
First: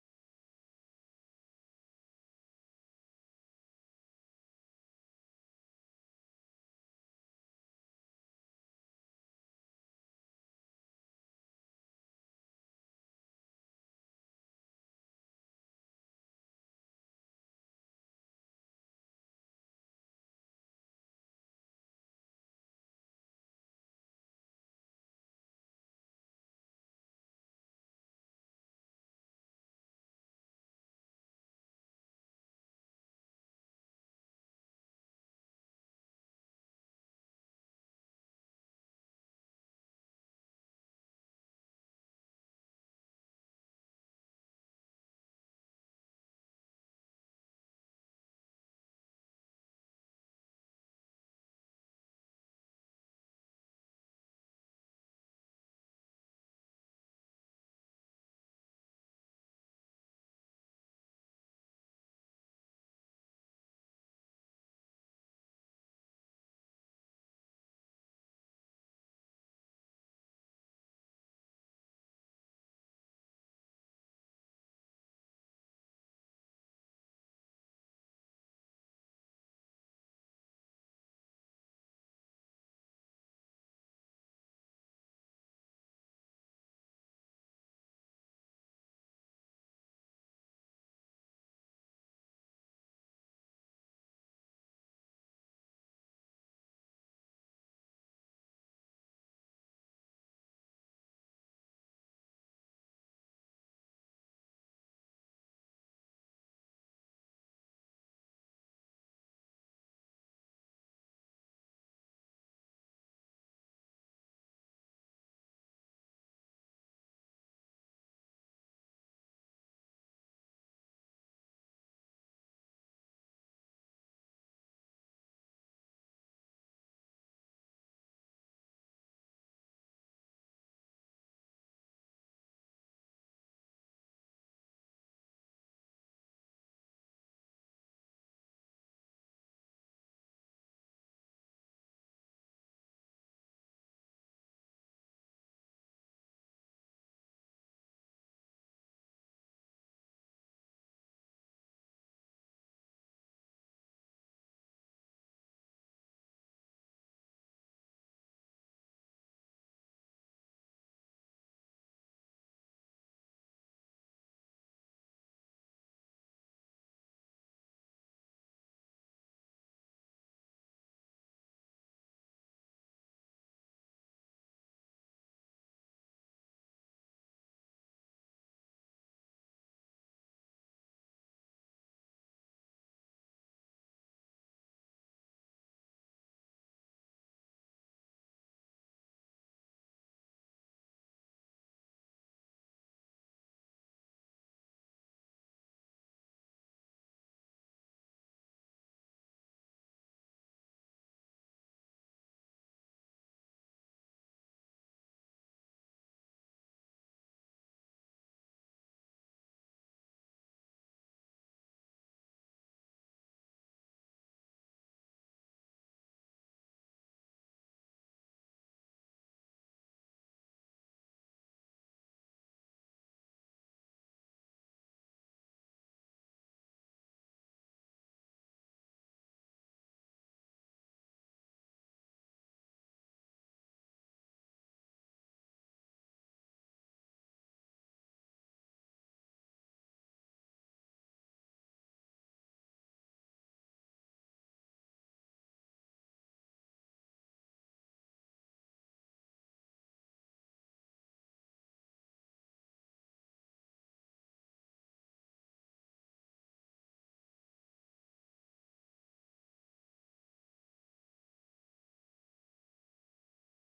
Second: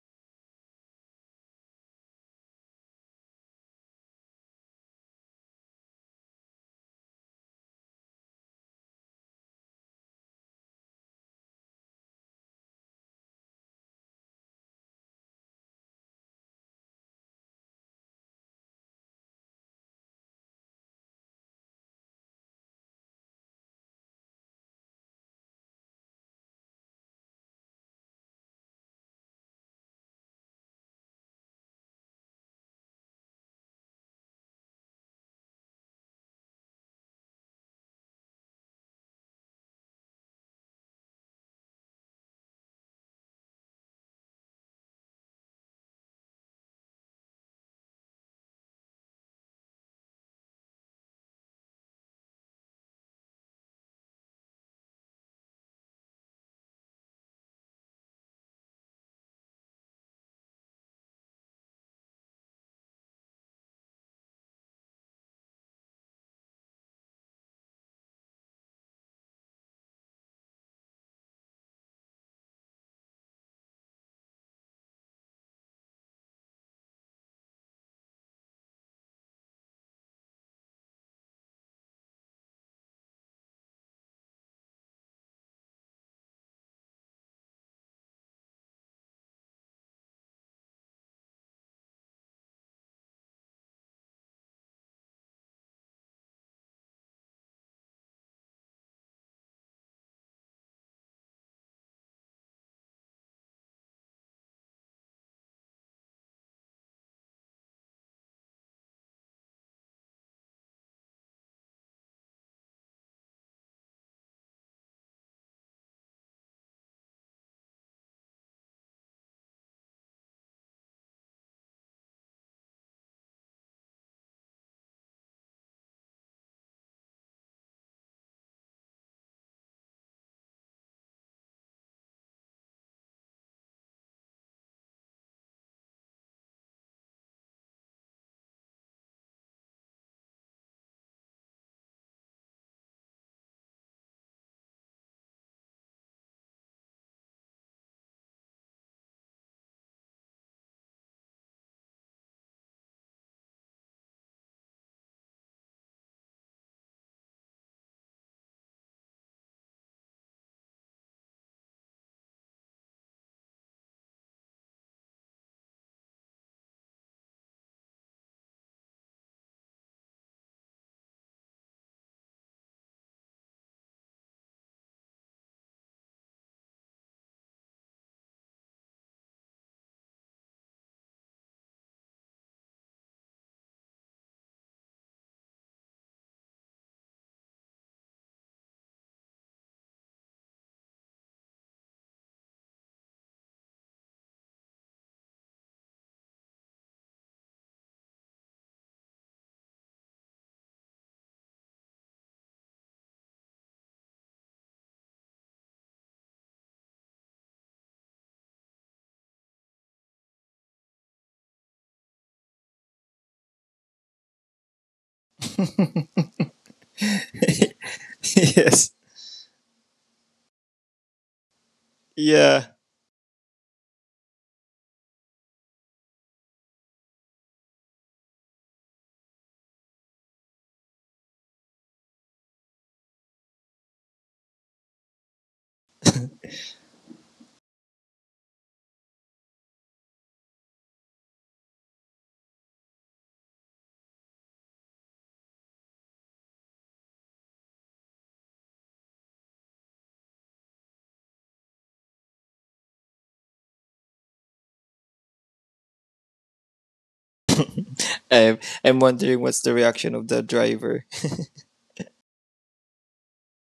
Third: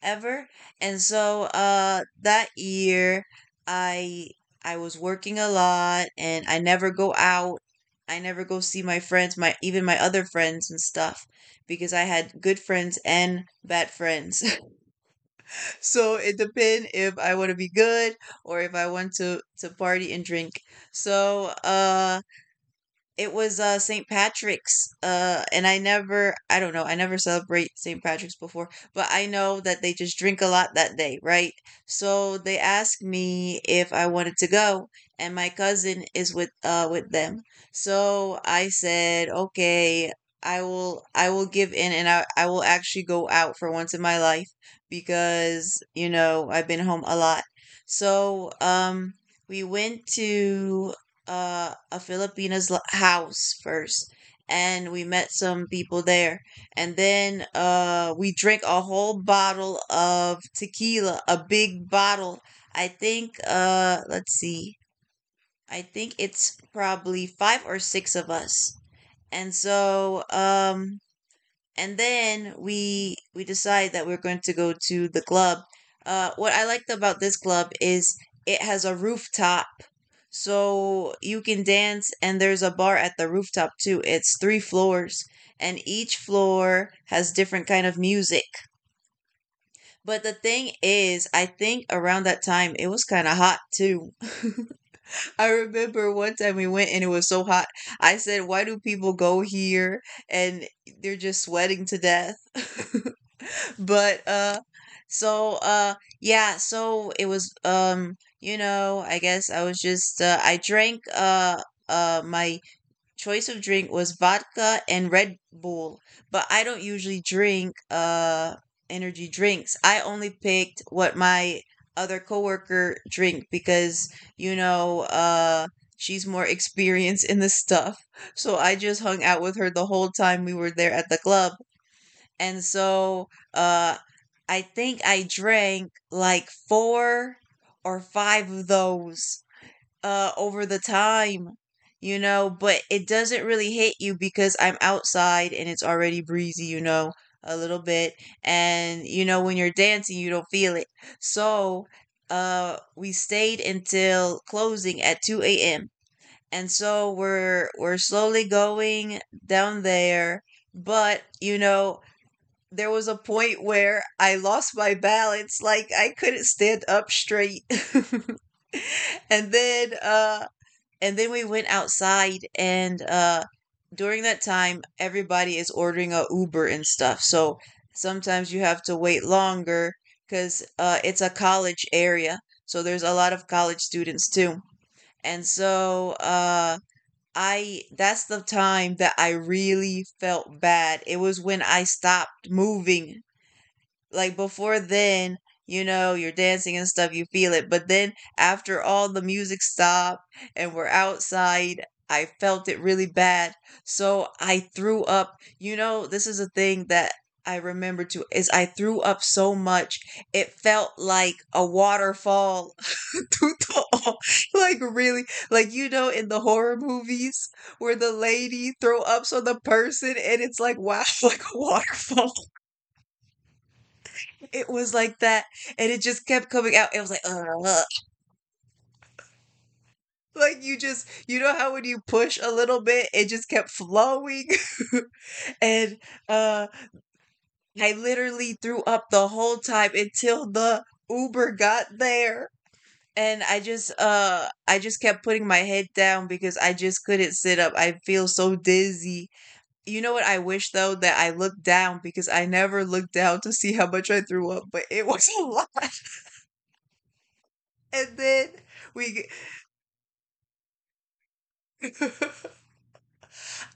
Speaker 1: ever. And so that year I I was working a lot and I never go out. I never go see my friends, my even my other friends and stuff because I had good friends and bad friends. so it depends if I want to be good or if I want to party and drink. So it was St. Patrick's. And I don't know, I never celebrate St. Patrick's before, but I know that they just drink a lot that day, right? So they asked me if I wanted to go and my cousin is with them. So I said, "Okay, I will give in and I will actually go out for once in my life because, I've been home a lot." So, we went to a Filipina's house first, and we met some people there, and then we drank a whole bottle of tequila, a big bottle. I think let's see, I think it's probably five or six of us, and so and then we decide that we're going to go to the club. What I liked about this club is it has a rooftop, so you can dance, and there's a bar at the rooftop too. It's three floors, and each floor has different kind of music. But the thing is, I think around that time it was kind of hot too. I remember one time we went and it was so hot. I said, "Why do people go here?" and they're just sweating to death. But, so, yeah, so it was, I guess my choice of drink was vodka and Red Bull, but I don't usually drink, energy drinks. I only picked what my other coworker drink because, you know, uh, she's more experienced in the stuff. So I just hung out with her the whole time we were there at the club and so uh I think I drank like four or five of those over the time, but it doesn't really hit you because I'm outside and it's already breezy, a little bit and when you're dancing you don't feel it. So, we stayed until closing at 2 a.m. And so we're slowly going down there, but there was a point where I lost my balance, like I couldn't stand up straight. and then uh and then we went outside and during that time everybody is ordering a Uber and stuff. So sometimes you have to wait longer cuz it's a college area. So there's a lot of college students too. And so I that's the time that I really felt bad. It was when I stopped moving like before then, you're dancing and stuff, you feel it. But then after all the music stopped and we're outside, I felt it really bad. So I threw up. You know, this is a thing that I remember too is I threw up so much it felt like a waterfall. Totoo. Like really, like in the horror movies where the lady
Speaker 2: Yes.
Speaker 1: throw ups on the person and it's like wow, like a waterfall.
Speaker 2: Yeah.
Speaker 1: It was like that, and it just kept coming out. It was like, "Ugh." Like you just, you know how when you push a little bit, it just kept flowing. And uh, I literally threw up the whole time until the Uber got there, and I just, kept putting my head down because I just couldn't sit up. I feel so dizzy. You know what I wish though, that I looked down, because I never looked down to see how much I threw up, but it was a lot. And then
Speaker 2: I'm, I'm
Speaker 1: we.
Speaker 2: wondering what's the reaction of the driver.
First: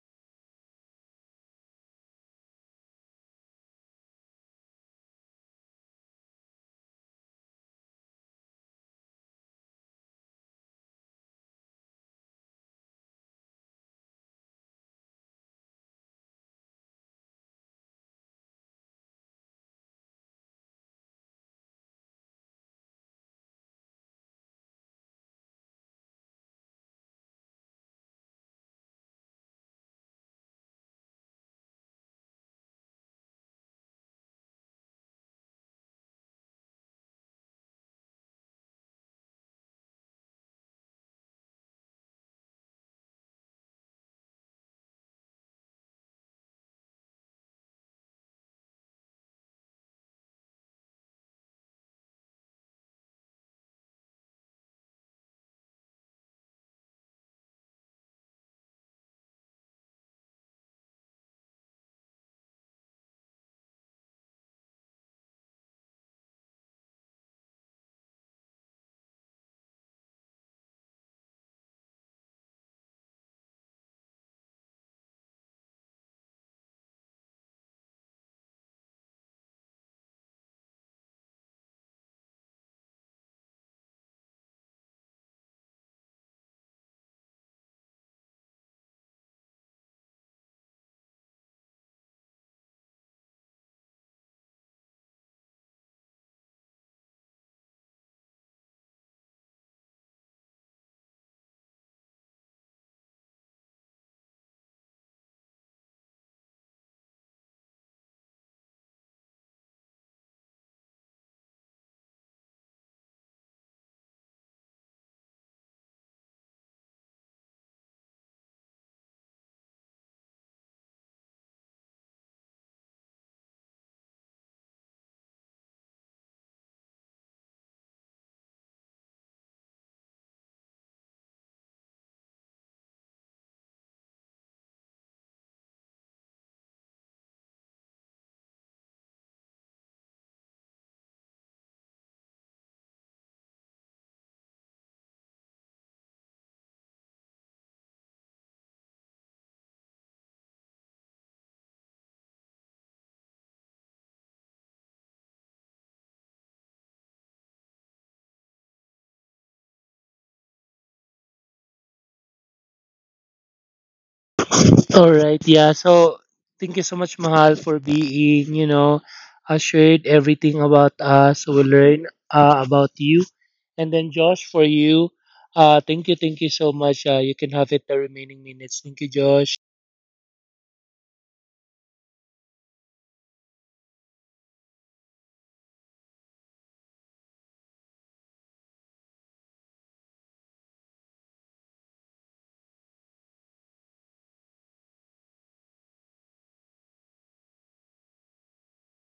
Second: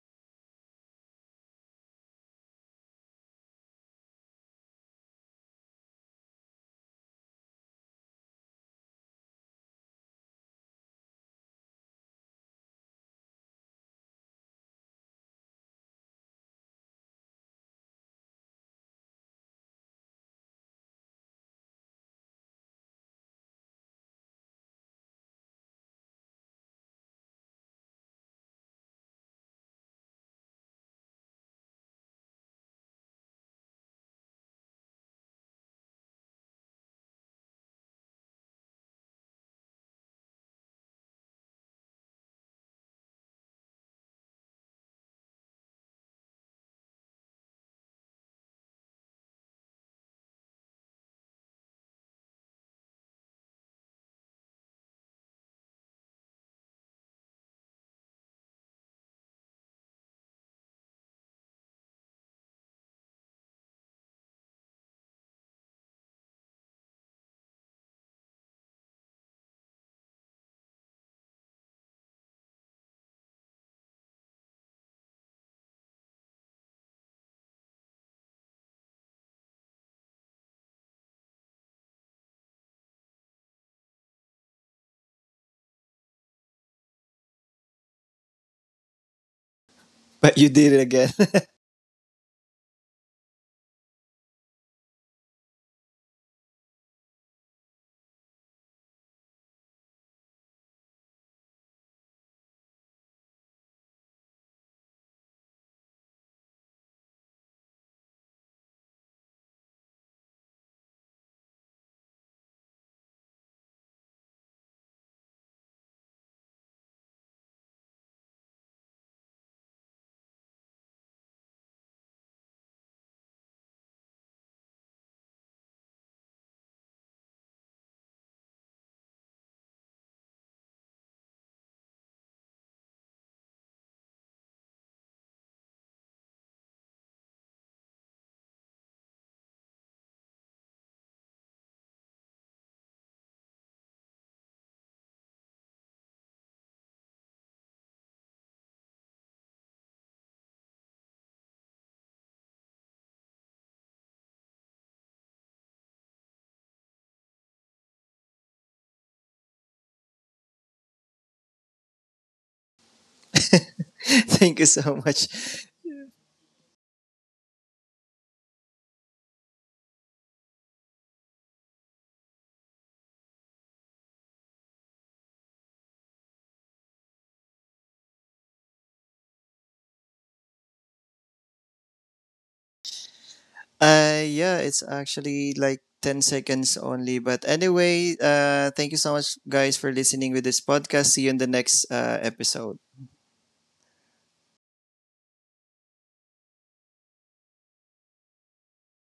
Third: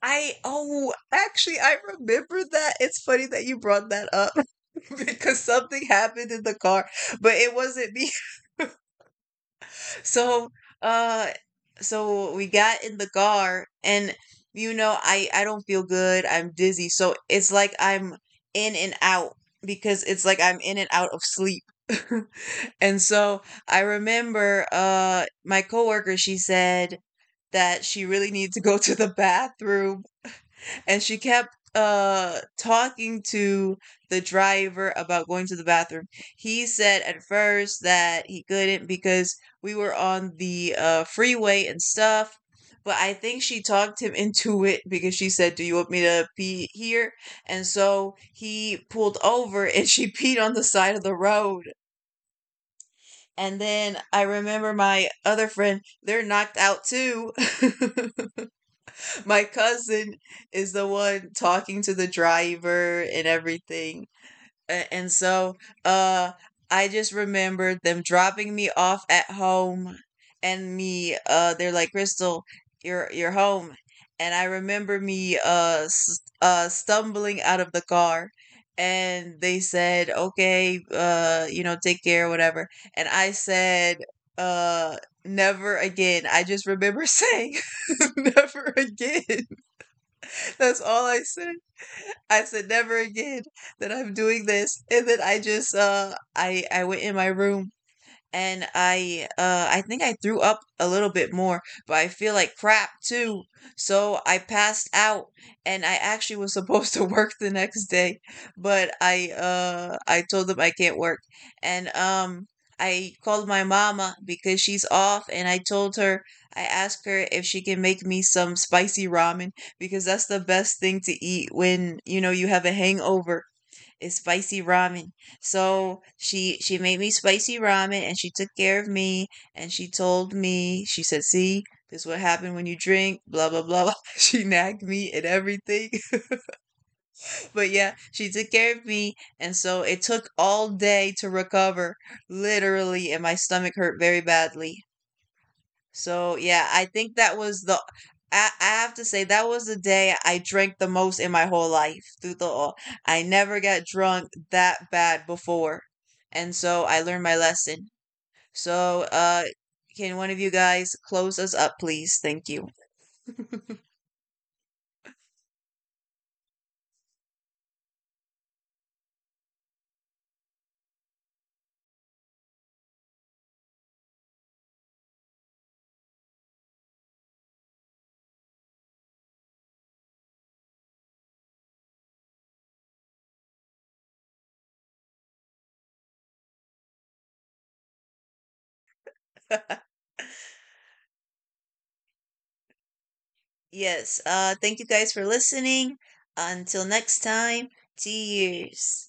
Speaker 1: I oh, actually, I remember that. It's funny that you brought that up, because something happened in the car, but it wasn't me. So, uh, so we got in the car, and I don't feel good. I'm dizzy, so it's like I'm in and out, because it's like I'm in and out of sleep. And so I remember, my coworker, she said that she really needs to go to the bathroom, and she kept talking to the driver about going to the bathroom. He said at first that he couldn't because we were on the freeway and stuff. But I think she talked him into it because she said, "Do you want me to pee here?" And so he pulled over and she peed on the side of the road. And then I remember my other friend, they're knocked out too. My cousin is the one talking to the driver and everything. And so uh I just remembered them dropping me off at home and me they're like, "Crystal, you're home." And I remember me s stumbling out of the car, and they said, "Okay, take care, whatever." And I said, uh never again. I just remember saying, never again.
Speaker 2: But you did
Speaker 1: That's
Speaker 2: it
Speaker 1: all
Speaker 2: again.
Speaker 1: I said. I said never again that I'm doing this. And then I went in my room, and I think I threw up a little bit more, but I feel like crap too. So I passed out, and I actually was supposed to work the next day, but I told them I can't work. And I called my mama because she's off, and I told her, I asked her if she can make me some spicy ramen, because that's the best thing to eat when you know you have a hangover is spicy ramen. So she made me spicy ramen, and she took care of me, and she told me, she said, "See, this is what happened when you drink. Blah blah blah blah." She nagged me and everything. But yeah, she took care of me, and so it took all day to recover, literally, and my stomach hurt very badly. So yeah, I think that was the. I have to say that was the day I drank the most in my whole life through the all. I never got drunk that bad before, and so I learned my lesson. So can one of you guys close us up, please? Thank you.
Speaker 2: Thank you so much.
Speaker 3: Alright, yeah. So, thank you so much, Mahal, for being, you know, shared everything about us. We learn about you. And then, Josh, for you, thank you so much. You can have it the remaining minutes. Thank you, Josh.
Speaker 2: Yeah, it's actually like 10 seconds only. But anyway, thank you so much, guys, for listening with this podcast. See you in the next episode.
Speaker 1: Yes. Thank you guys for listening. Until next time, cheers.